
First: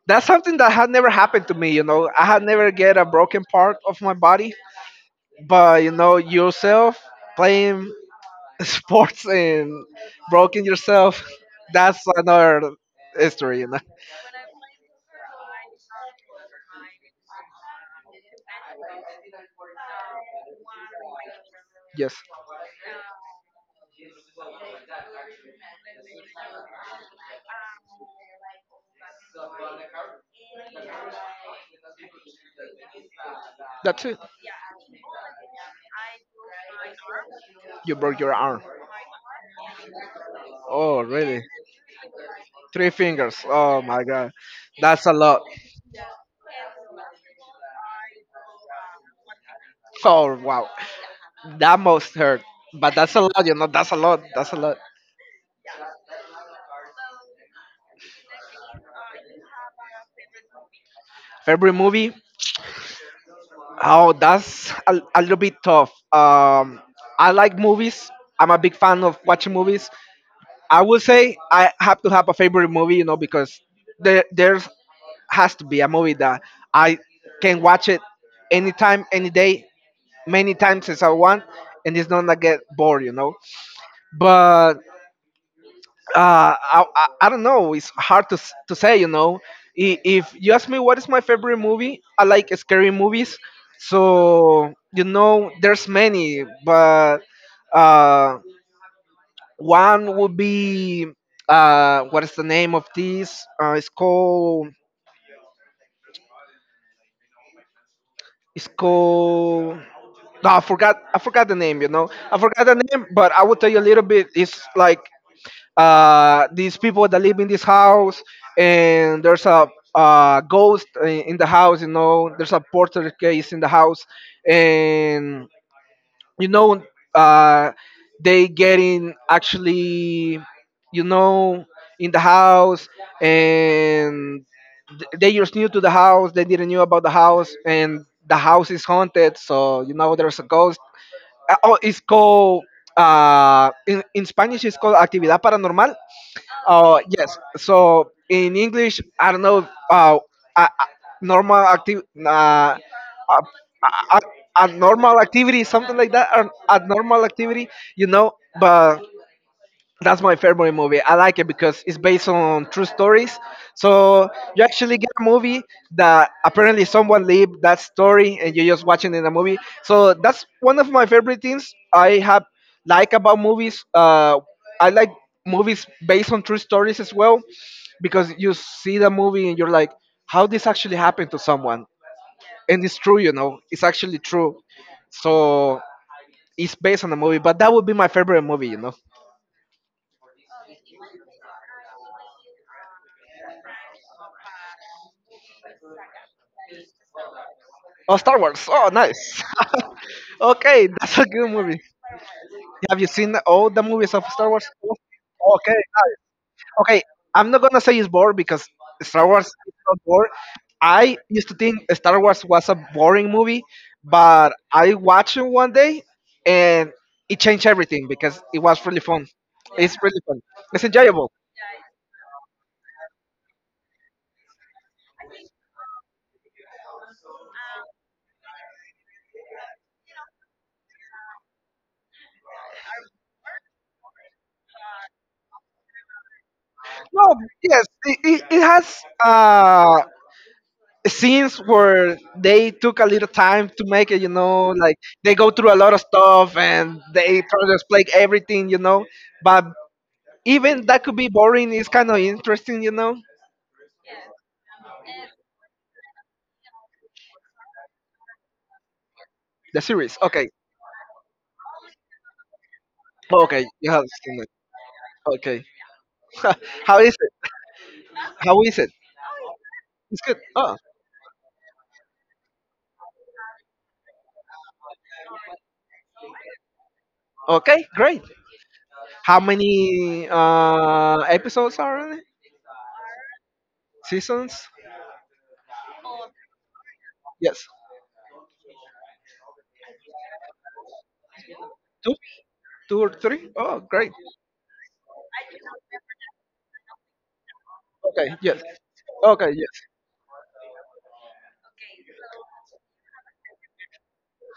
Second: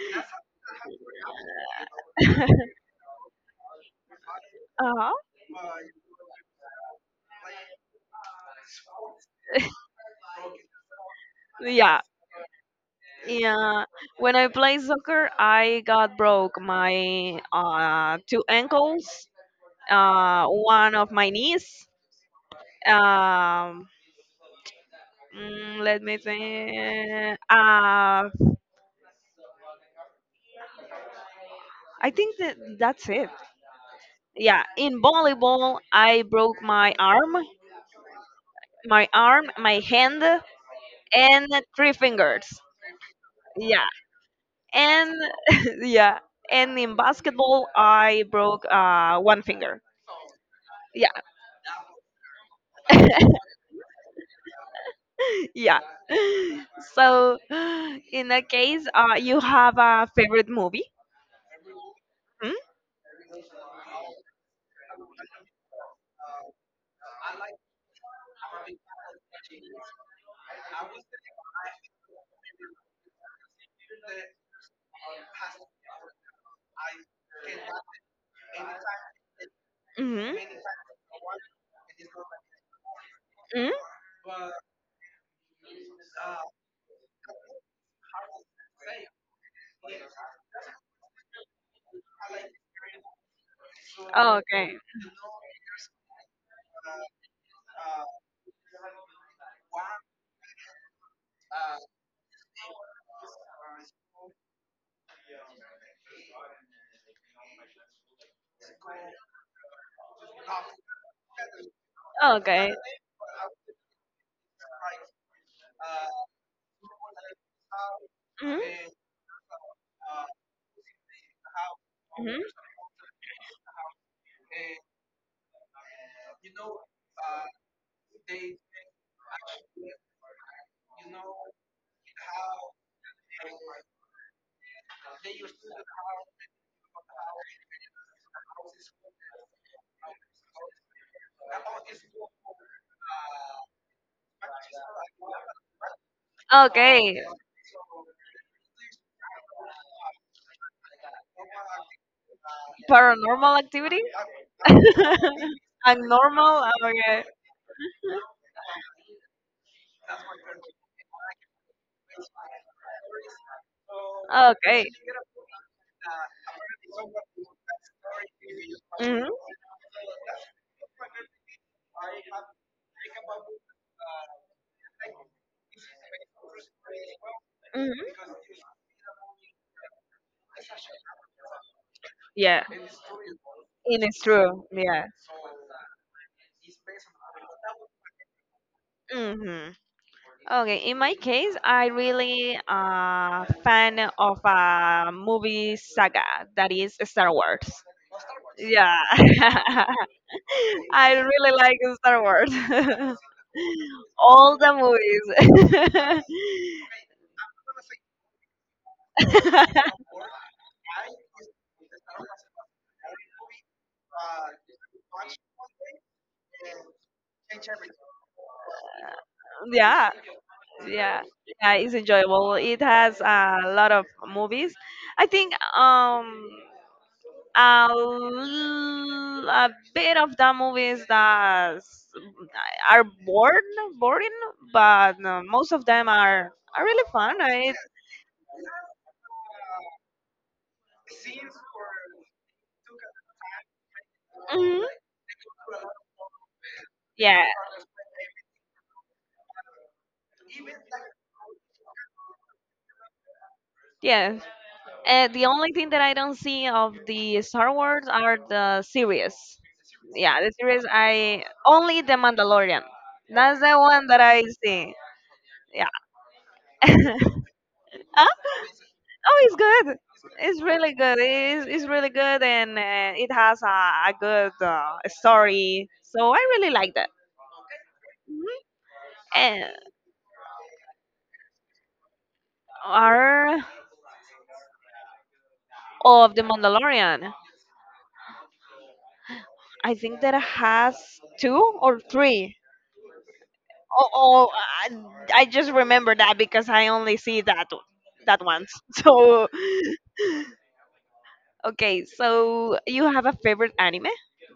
Speaker 2: that's something that had never happened to me, you know. I had never get a broken part of my body,
Speaker 1: uh-huh.
Speaker 2: but you know, yourself playing sports and broken yourself,
Speaker 1: Yeah.
Speaker 2: that's another history, you know.
Speaker 1: Yeah. When I played soccer, I got broke my uh, two ankles, uh, one of my knees.
Speaker 2: Yes.
Speaker 1: Um, mm, let me think. Uh, I think that that's it.
Speaker 2: That's it.
Speaker 1: Yeah. In volleyball, I broke my arm,
Speaker 2: You broke your arm.
Speaker 1: my arm, my hand,
Speaker 2: Oh, really?
Speaker 1: and three fingers.
Speaker 2: Three fingers. Oh
Speaker 1: Yeah.
Speaker 2: my god, that's
Speaker 1: And
Speaker 2: a lot.
Speaker 1: yeah, and in basketball I broke uh, one finger.
Speaker 2: Oh wow,
Speaker 1: Yeah.
Speaker 2: that must hurt. But that's a lot, you know. That's a lot. That's a lot.
Speaker 1: Yeah. so in that case, uh, you have a favorite movie,
Speaker 2: Favorite movie?
Speaker 1: mm?
Speaker 2: Oh, that's a, a little bit tough. Um, I like movies. I'm a big fan of watching movies. I would say I have to have a favorite movie, you know, because there there's has to be a movie that I can watch it anytime, any day,
Speaker 1: Hmm
Speaker 2: many times as I want, and it's not gonna get bored, you know.
Speaker 1: mm
Speaker 2: But uh, I, I I don't know. It's hard to s- to say, you know. I- If you ask me what is my favorite movie, I like scary movies. So
Speaker 1: okay
Speaker 2: you know, there's many, but uh, one would be uh, what is the name of this? Uh, it's called it's called. No, I forgot. I forgot the name. You know, I forgot
Speaker 1: okay
Speaker 2: the name, but I will tell you a little bit. It's like uh, these people that live in this house,
Speaker 1: hmm
Speaker 2: and there's a uh, ghost i- in the house. You know,
Speaker 1: hmm
Speaker 2: there's a porter case in the house, and you know uh they getting actually you know in the house, and th- they just new to the house. They didn't knew about the house, and the house is haunted, so you know there's a ghost. Uh, oh, it's called uh in, in Spanish it's called actividad paranormal. Uh,
Speaker 1: okay
Speaker 2: yes. So in English, I don't know. Uh, a, a- normal active, uh, a,
Speaker 1: paranormal activity
Speaker 2: a, a normal activity, something like that. An
Speaker 1: abnormal okay
Speaker 2: abnormal activity, you know. But that's my favorite movie. I like it because it's based on true stories. So you
Speaker 1: okay
Speaker 2: actually get a movie that apparently someone lived that story, and you're just watching in
Speaker 1: hmm
Speaker 2: a movie. So that's one of my favorite things I have like about movies. Uh, I like movies based on true stories as well,
Speaker 1: hmm
Speaker 2: because you see the movie and you're like, how this actually happened to someone,
Speaker 1: yeah
Speaker 2: and it's true, you know, it's
Speaker 1: It
Speaker 2: actually
Speaker 1: is
Speaker 2: true.
Speaker 1: true. Yeah.
Speaker 2: So it's based on a movie, but that would be my favorite movie, you know.
Speaker 1: Mm-hmm. Okay, in my case, I really uh fan of a movie saga that is Star Wars.
Speaker 2: Oh, Star Wars. Oh,
Speaker 1: Yeah,
Speaker 2: nice. Okay,
Speaker 1: I
Speaker 2: that's a
Speaker 1: really
Speaker 2: good
Speaker 1: like
Speaker 2: movie.
Speaker 1: Star Wars.
Speaker 2: Have you seen all the movies of Star
Speaker 1: All
Speaker 2: Wars?
Speaker 1: the
Speaker 2: Okay,
Speaker 1: movies.
Speaker 2: nice. Okay. I'm not gonna say it's bored because Star Wars is not bored. I used to think Star Wars was a boring movie, but I watched it one day and it changed everything because it was really fun. It's
Speaker 1: yeah,
Speaker 2: really fun. It's
Speaker 1: yeah,
Speaker 2: enjoyable.
Speaker 1: yeah. It's enjoyable. It has a lot of movies. I think um a, l- a bit of the movies that s- are bored, boring, but uh, most of them are, are really fun.
Speaker 2: No,
Speaker 1: It's,
Speaker 2: yes, it, it, it has uh, scenes where they took a little time to make it, you know,
Speaker 1: mhm.
Speaker 2: like they go through a lot of stuff and they
Speaker 1: Yeah,
Speaker 2: try to explain everything, you know. But even that could be boring, it's kind of interesting, you know.
Speaker 1: yeah. Uh, the only thing that I don't see of the Star Wars are the series.
Speaker 2: The series,
Speaker 1: Yeah, the
Speaker 2: okay,
Speaker 1: series I only the Mandalorian. That's
Speaker 2: okay,
Speaker 1: the
Speaker 2: you
Speaker 1: one
Speaker 2: have
Speaker 1: that I
Speaker 2: seen it,
Speaker 1: see.
Speaker 2: okay. How is
Speaker 1: Yeah.
Speaker 2: it?
Speaker 1: Huh?
Speaker 2: How is it?
Speaker 1: Oh, it's good.
Speaker 2: It's good.
Speaker 1: It's
Speaker 2: Oh,
Speaker 1: really good. It's, it's really good, and uh, it has a, a good uh, story. So I really like that.
Speaker 2: okay, great.
Speaker 1: Mhm.
Speaker 2: How
Speaker 1: And
Speaker 2: many uh, episodes are on it?
Speaker 1: are
Speaker 2: Seasons?
Speaker 1: of the Mandalorian?
Speaker 2: Yes,
Speaker 1: I think that has two or
Speaker 2: two,
Speaker 1: three.
Speaker 2: two or three. Oh,
Speaker 1: Oh,
Speaker 2: great.
Speaker 1: oh I, I just remember that because I only see that o-
Speaker 2: Okay,
Speaker 1: that
Speaker 2: yes.
Speaker 1: once. So
Speaker 2: Okay, yes.
Speaker 1: okay. So you have a favorite anime?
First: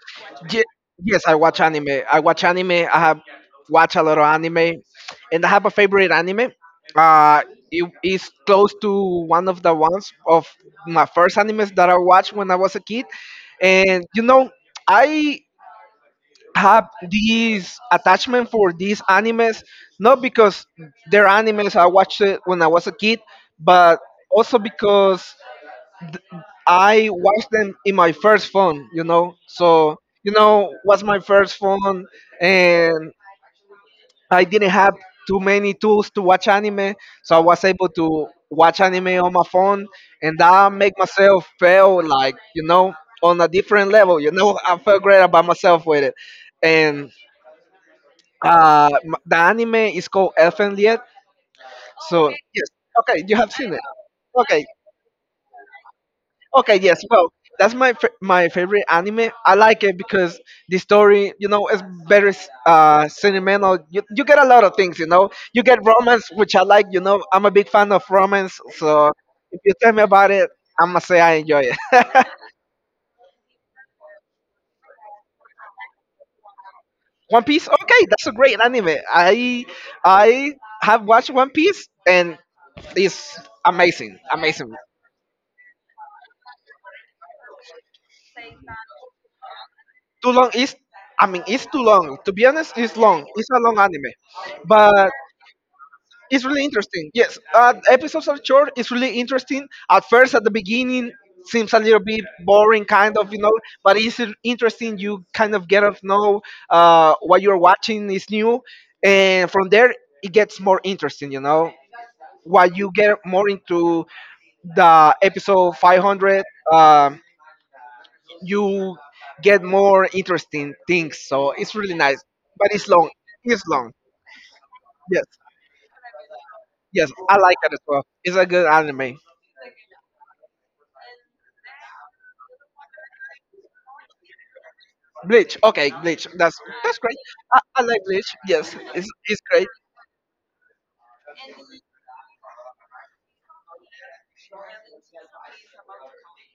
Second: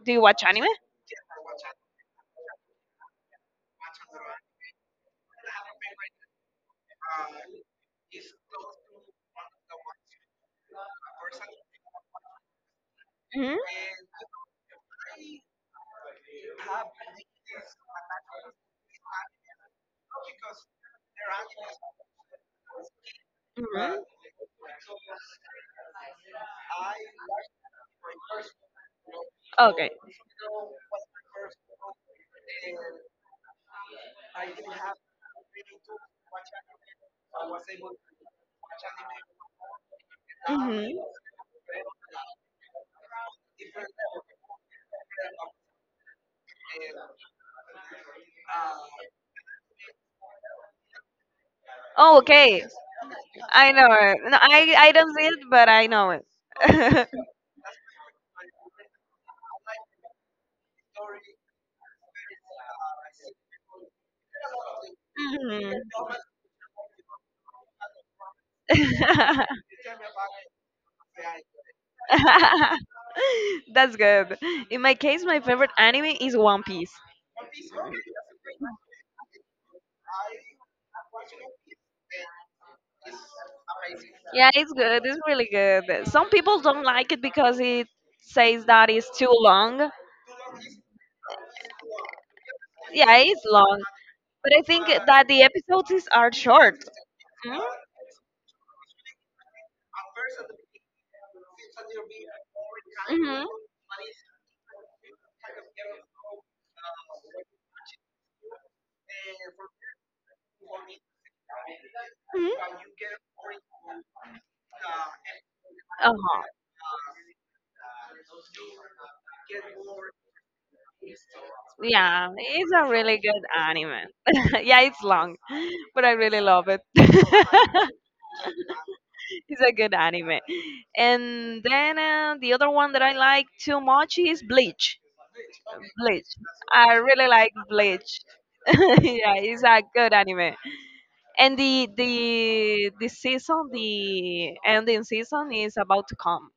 Speaker 1: Do you watch
Speaker 2: Ye-
Speaker 1: anime?
Speaker 2: yes, I watch anime. I watch anime. I have watch a lot of anime, and I have a favorite anime. Uh, it is close to one of the ones of my first animes that I watched when I was a kid,
Speaker 1: Hmm
Speaker 2: and you know, I have this attachment for these animes not because they're animes I watched it when I was a kid, but
Speaker 1: hmm
Speaker 2: also because I watched them in my first phone, you know.
Speaker 1: Okay.
Speaker 2: So, you know, was my first phone, and I didn't have too many tools to watch anime, so I was able to watch anime on my phone, and that make
Speaker 1: Mm-hmm.
Speaker 2: myself feel like, you know, on a different level, you know. I felt great about myself with it. And uh m- the anime is called Elfen Lied.
Speaker 1: Oh,
Speaker 2: So,
Speaker 1: okay.
Speaker 2: yes. Okay, you have
Speaker 1: I
Speaker 2: seen it.
Speaker 1: know it. No,
Speaker 2: Okay.
Speaker 1: I, I don't see it, but I know it.
Speaker 2: Okay, yes. Well, that's my fa- my favorite anime. I like it because the story, you know, is very uh sentimental. You, you get a lot of things, you know. You
Speaker 1: Mhm.
Speaker 2: get romance, which I like. You know, I'm a big fan of romance. So if you tell me about it, I'm gonna say I enjoy it.
Speaker 1: That's good. In my case, my favorite anime is One Piece.
Speaker 2: One Piece, okay, that's a great anime. I I have watched One Piece and it's amazing,
Speaker 1: Yeah, it's
Speaker 2: amazing.
Speaker 1: good. It's really good. Some people don't like it because it says that it's too long.
Speaker 2: Too long is, I mean, it's too long. To be honest, it's
Speaker 1: Yeah,
Speaker 2: long.
Speaker 1: it's
Speaker 2: It's a long
Speaker 1: long,
Speaker 2: anime,
Speaker 1: but I think
Speaker 2: but
Speaker 1: that the episodes is- are
Speaker 2: it's really
Speaker 1: short.
Speaker 2: interesting. Yes, uh, episodes are short. It's really interesting. At first, at the beginning, seems a little bit boring, kind of, you
Speaker 1: Mm-hmm.
Speaker 2: know. But it's in- interesting. You kind of get to know uh, what you're watching is new, and from there it gets more interesting. You know,
Speaker 1: hmm
Speaker 2: while you get more into the episode
Speaker 1: Uh-huh.
Speaker 2: five hundred, um, you get more interesting things. So it's really nice,
Speaker 1: Yeah, it's
Speaker 2: but
Speaker 1: a
Speaker 2: it's long.
Speaker 1: really good
Speaker 2: It's long.
Speaker 1: anime. yeah, it's
Speaker 2: Yes,
Speaker 1: long, but I really love it.
Speaker 2: yes, I like that as well. It's a good anime.
Speaker 1: It's a good anime. And then uh, the other one that I like too much is Bleach.
Speaker 2: Bleach. Okay, Bleach.
Speaker 1: Bleach.
Speaker 2: That's
Speaker 1: I
Speaker 2: that's great.
Speaker 1: really like
Speaker 2: I, I like
Speaker 1: Bleach.
Speaker 2: Bleach. Yes, it's
Speaker 1: yeah,
Speaker 2: it's
Speaker 1: it's
Speaker 2: great.
Speaker 1: a good anime. And the the the season, the ending season is about to come.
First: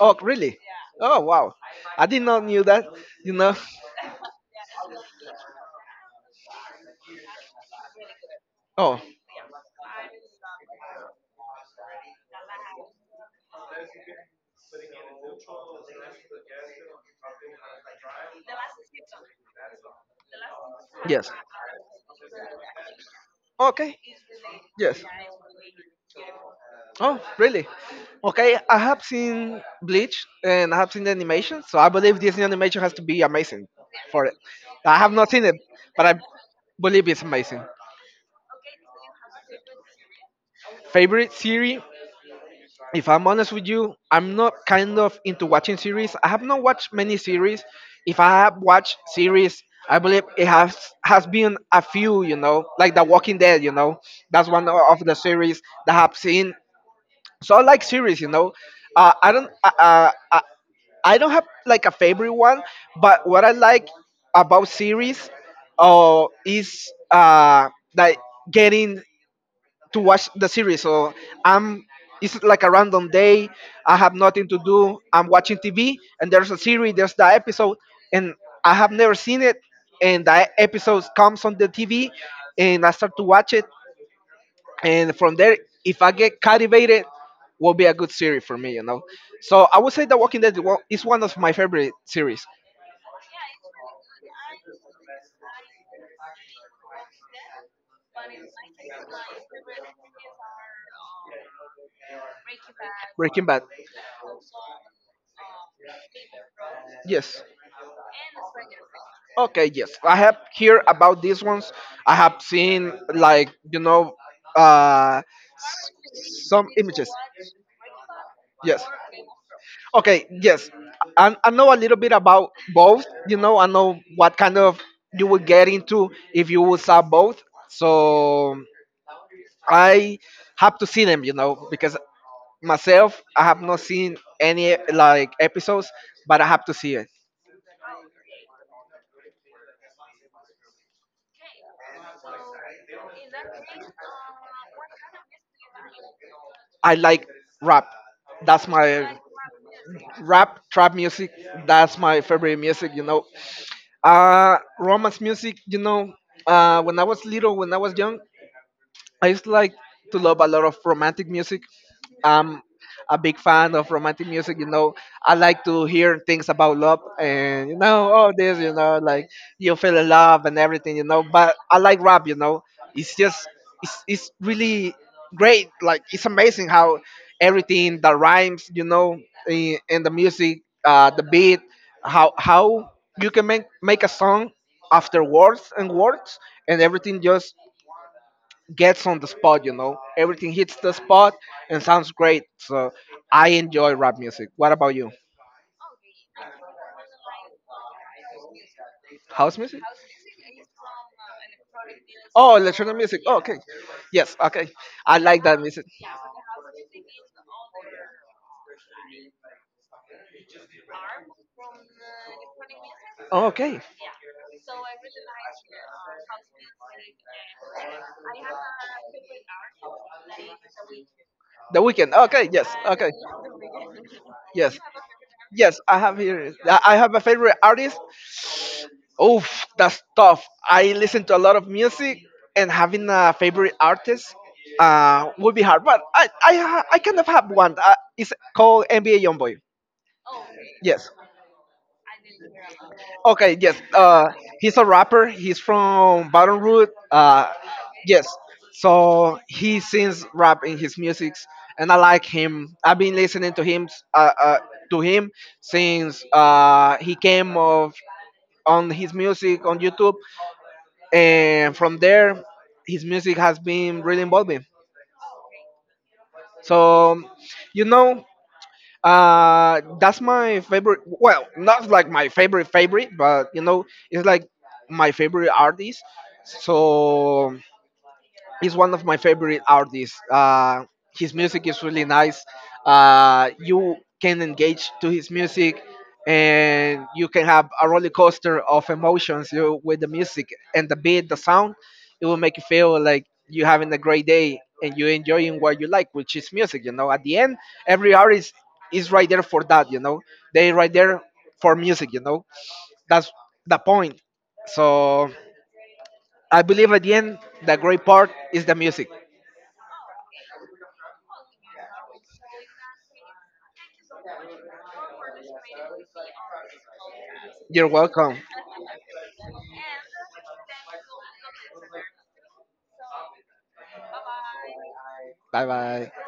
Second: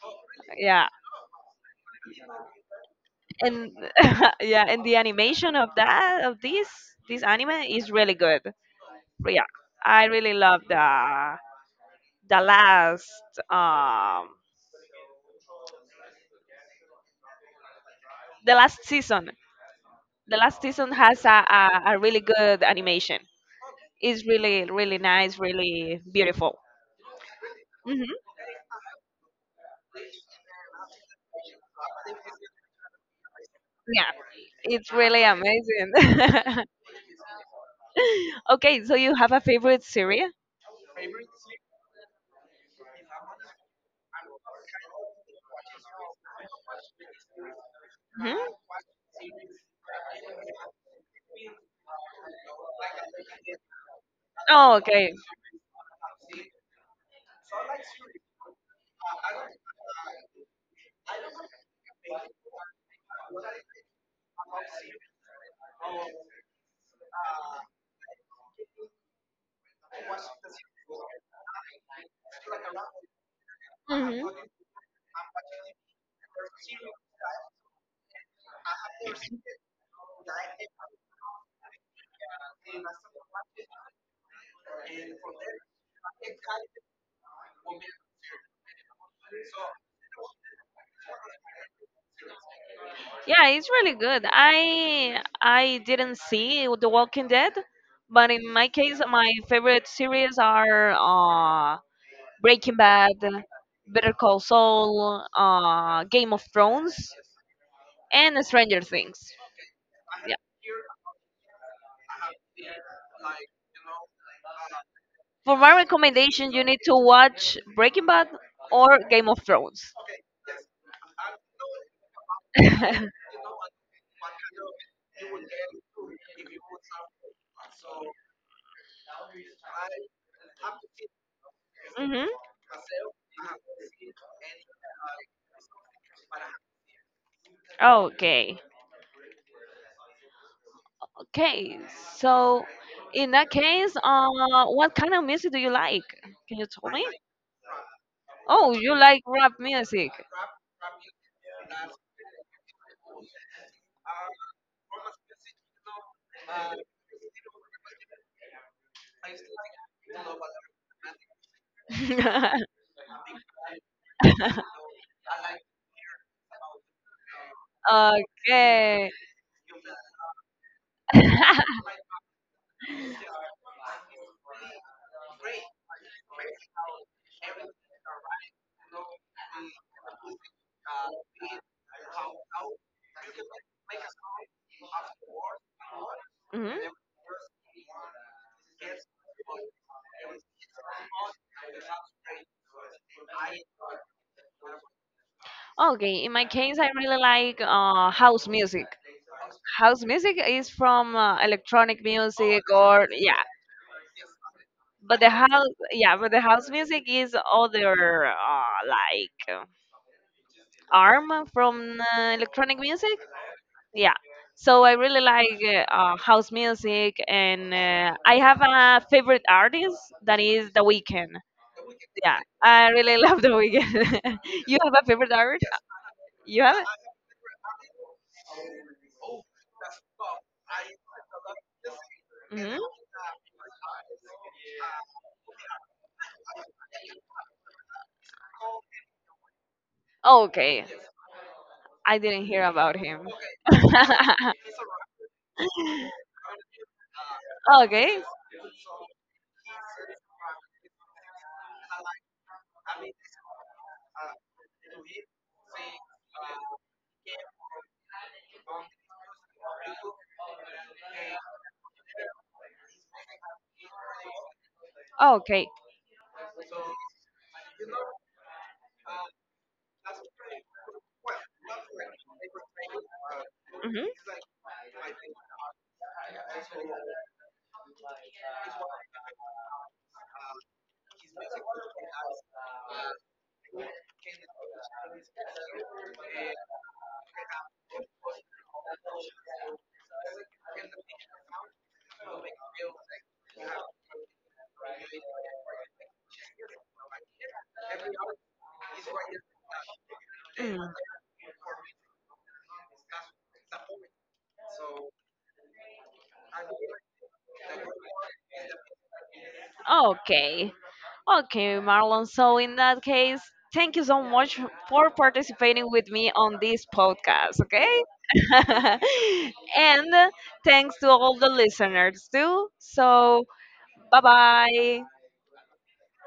Speaker 2: Oh, really?
Speaker 1: Yeah.
Speaker 2: Oh, wow. I did not knew that. You know.
Speaker 1: And yeah, and the animation of that of this this anime is really good.
Speaker 2: Oh,
Speaker 1: But yeah, I really love the the last um the last season the last season has
Speaker 2: yes.
Speaker 1: a, a, a really good animation.
Speaker 2: Okay.
Speaker 1: It's really really
Speaker 2: Yes.
Speaker 1: nice, really beautiful.
Speaker 2: Oh, really?
Speaker 1: Hmm
Speaker 2: Okay, I have seen Bleach and I have seen the animation, so I believe Disney animation has to be amazing
Speaker 1: Yeah,
Speaker 2: for it.
Speaker 1: it's
Speaker 2: I have
Speaker 1: really
Speaker 2: not seen it, but I
Speaker 1: amazing.
Speaker 2: believe it's amazing.
Speaker 1: okay so you have a favorite series?
Speaker 2: Favorite series? If I'm honest with you, I'm not kind of into watching series. I have not watched many series. If I
Speaker 1: Hmm
Speaker 2: have watched series, I believe it has has been a few, you know, like The Walking Dead, you know. That's one o- of the series that I've seen. So I like series, you know. Uh, I don't uh, uh, I, I don't have like a favorite one, but what I like about series uh, is uh, that getting to watch the series. So I'm it's like a random day. I have nothing to do. I'm watching T V and there's a series, there's the episode, and I have never seen it. And the episode comes on the T V, and I start to watch it. And from there, if I get captivated, will be a good series for me, you know. So I would say The Walking Dead is one is one of my favorite series.
Speaker 1: Yeah, it's really good. I I didn't see The Walking Dead, but in my case, my favorite series are uh, Breaking Bad,
Speaker 2: Breaking Bad,
Speaker 1: Better Call Saul, uh, Game of Thrones,
Speaker 2: yes.
Speaker 1: and Stranger Things.
Speaker 2: Okay, yes. I
Speaker 1: Yeah.
Speaker 2: have heard about these ones. I have seen like, you know, uh
Speaker 1: For my recommendation, you
Speaker 2: some
Speaker 1: need to
Speaker 2: images.
Speaker 1: watch Breaking Bad
Speaker 2: Yes.
Speaker 1: or Game of Thrones.
Speaker 2: Okay, yes. I, I know a little bit about both. You know, I know what kind of you will get into if you will sell both. So I have to see them, you know, because
Speaker 1: hmm
Speaker 2: myself I have not seen any like episodes, but I have to see it.
Speaker 1: Okay. Okay, so in that case, uh, what kind of music do you like? Can you tell
Speaker 2: I
Speaker 1: me?
Speaker 2: like rap.
Speaker 1: Oh,
Speaker 2: That's
Speaker 1: you like
Speaker 2: my
Speaker 1: rap music.
Speaker 2: rap trap music. That's my favorite music. you know uh romance music. you know uh when I was little, when I was young, I used to like to love a lot of romantic music. I'm a big fan of romantic music. You know, I like to hear things about love, and you know all this. You know,
Speaker 1: okay.
Speaker 2: like you feel in love and everything. You know, but I like rap. You know, it's just it's it's really great. Like it's amazing how everything that rhymes. You know, in, in the music, uh, the beat, how how you can make make a song after words and words, and
Speaker 1: Mhm.
Speaker 2: everything just gets on the spot, you know. Everything hits the spot and sounds great. So I enjoy rap music. What about you?
Speaker 1: Okay, in my case, I really like uh, house music.
Speaker 2: House music?
Speaker 1: House music is from uh, electronic
Speaker 2: Oh,
Speaker 1: music
Speaker 2: electronic
Speaker 1: or
Speaker 2: music. Oh,
Speaker 1: yeah,
Speaker 2: okay. Yes, okay. I
Speaker 1: but the
Speaker 2: like that
Speaker 1: house
Speaker 2: music.
Speaker 1: yeah, but the house music is other uh, like uh, arm from uh, electronic music.
Speaker 2: Oh, okay.
Speaker 1: Yeah. So I really like uh, uh, house music, and uh, I have a favorite artist that is The Weeknd.
Speaker 2: The weekend.
Speaker 1: Yeah,
Speaker 2: Okay, yes.
Speaker 1: I
Speaker 2: Okay.
Speaker 1: really love The Weeknd. you
Speaker 2: Yes.
Speaker 1: have a favorite artist?
Speaker 2: Yes, I have here
Speaker 1: You have?
Speaker 2: I I have a favorite artist. Oof, that's tough. I listen to a lot of music, and
Speaker 1: Hmm
Speaker 2: having a favorite artist uh, would be hard. But I, I, ha- I kind of have one. Uh, it's called N B A Youngboy.
Speaker 1: Okay,
Speaker 2: Yes.
Speaker 1: I didn't hear about him.
Speaker 2: Okay. Yes. Uh, he's a rapper. He's from Baton Rouge. Uh,
Speaker 1: okay.
Speaker 2: yes. So he sings rap in his music, and I like him. I've been listening to him, uh, uh, to him since uh, he came of on his music on YouTube, and from there his music has been really involving. So you know uh that's my favorite, well, not like my favorite favorite, but you know it's like my favorite artist. So he's one of my favorite artists. Uh, his music is really nice. Uh, you can engage to his music, and you can have a roller coaster of emotions, you know, with the music and the beat, the sound. It will make you feel like you're having a great day and you're enjoying what you like, which is music. You know, at the end, every artist is right there for that. You know, they
Speaker 1: Mm.
Speaker 2: right there for music. You know, that's the point. So I believe at the end, the great part is the music.
Speaker 1: Okay. Okay, Marlon. So in that case, thank you so much for participating with me on this podcast,
Speaker 2: You're
Speaker 1: okay?
Speaker 2: welcome.
Speaker 1: and thanks to all the listeners too. So, bye-bye.
Speaker 2: Bye bye.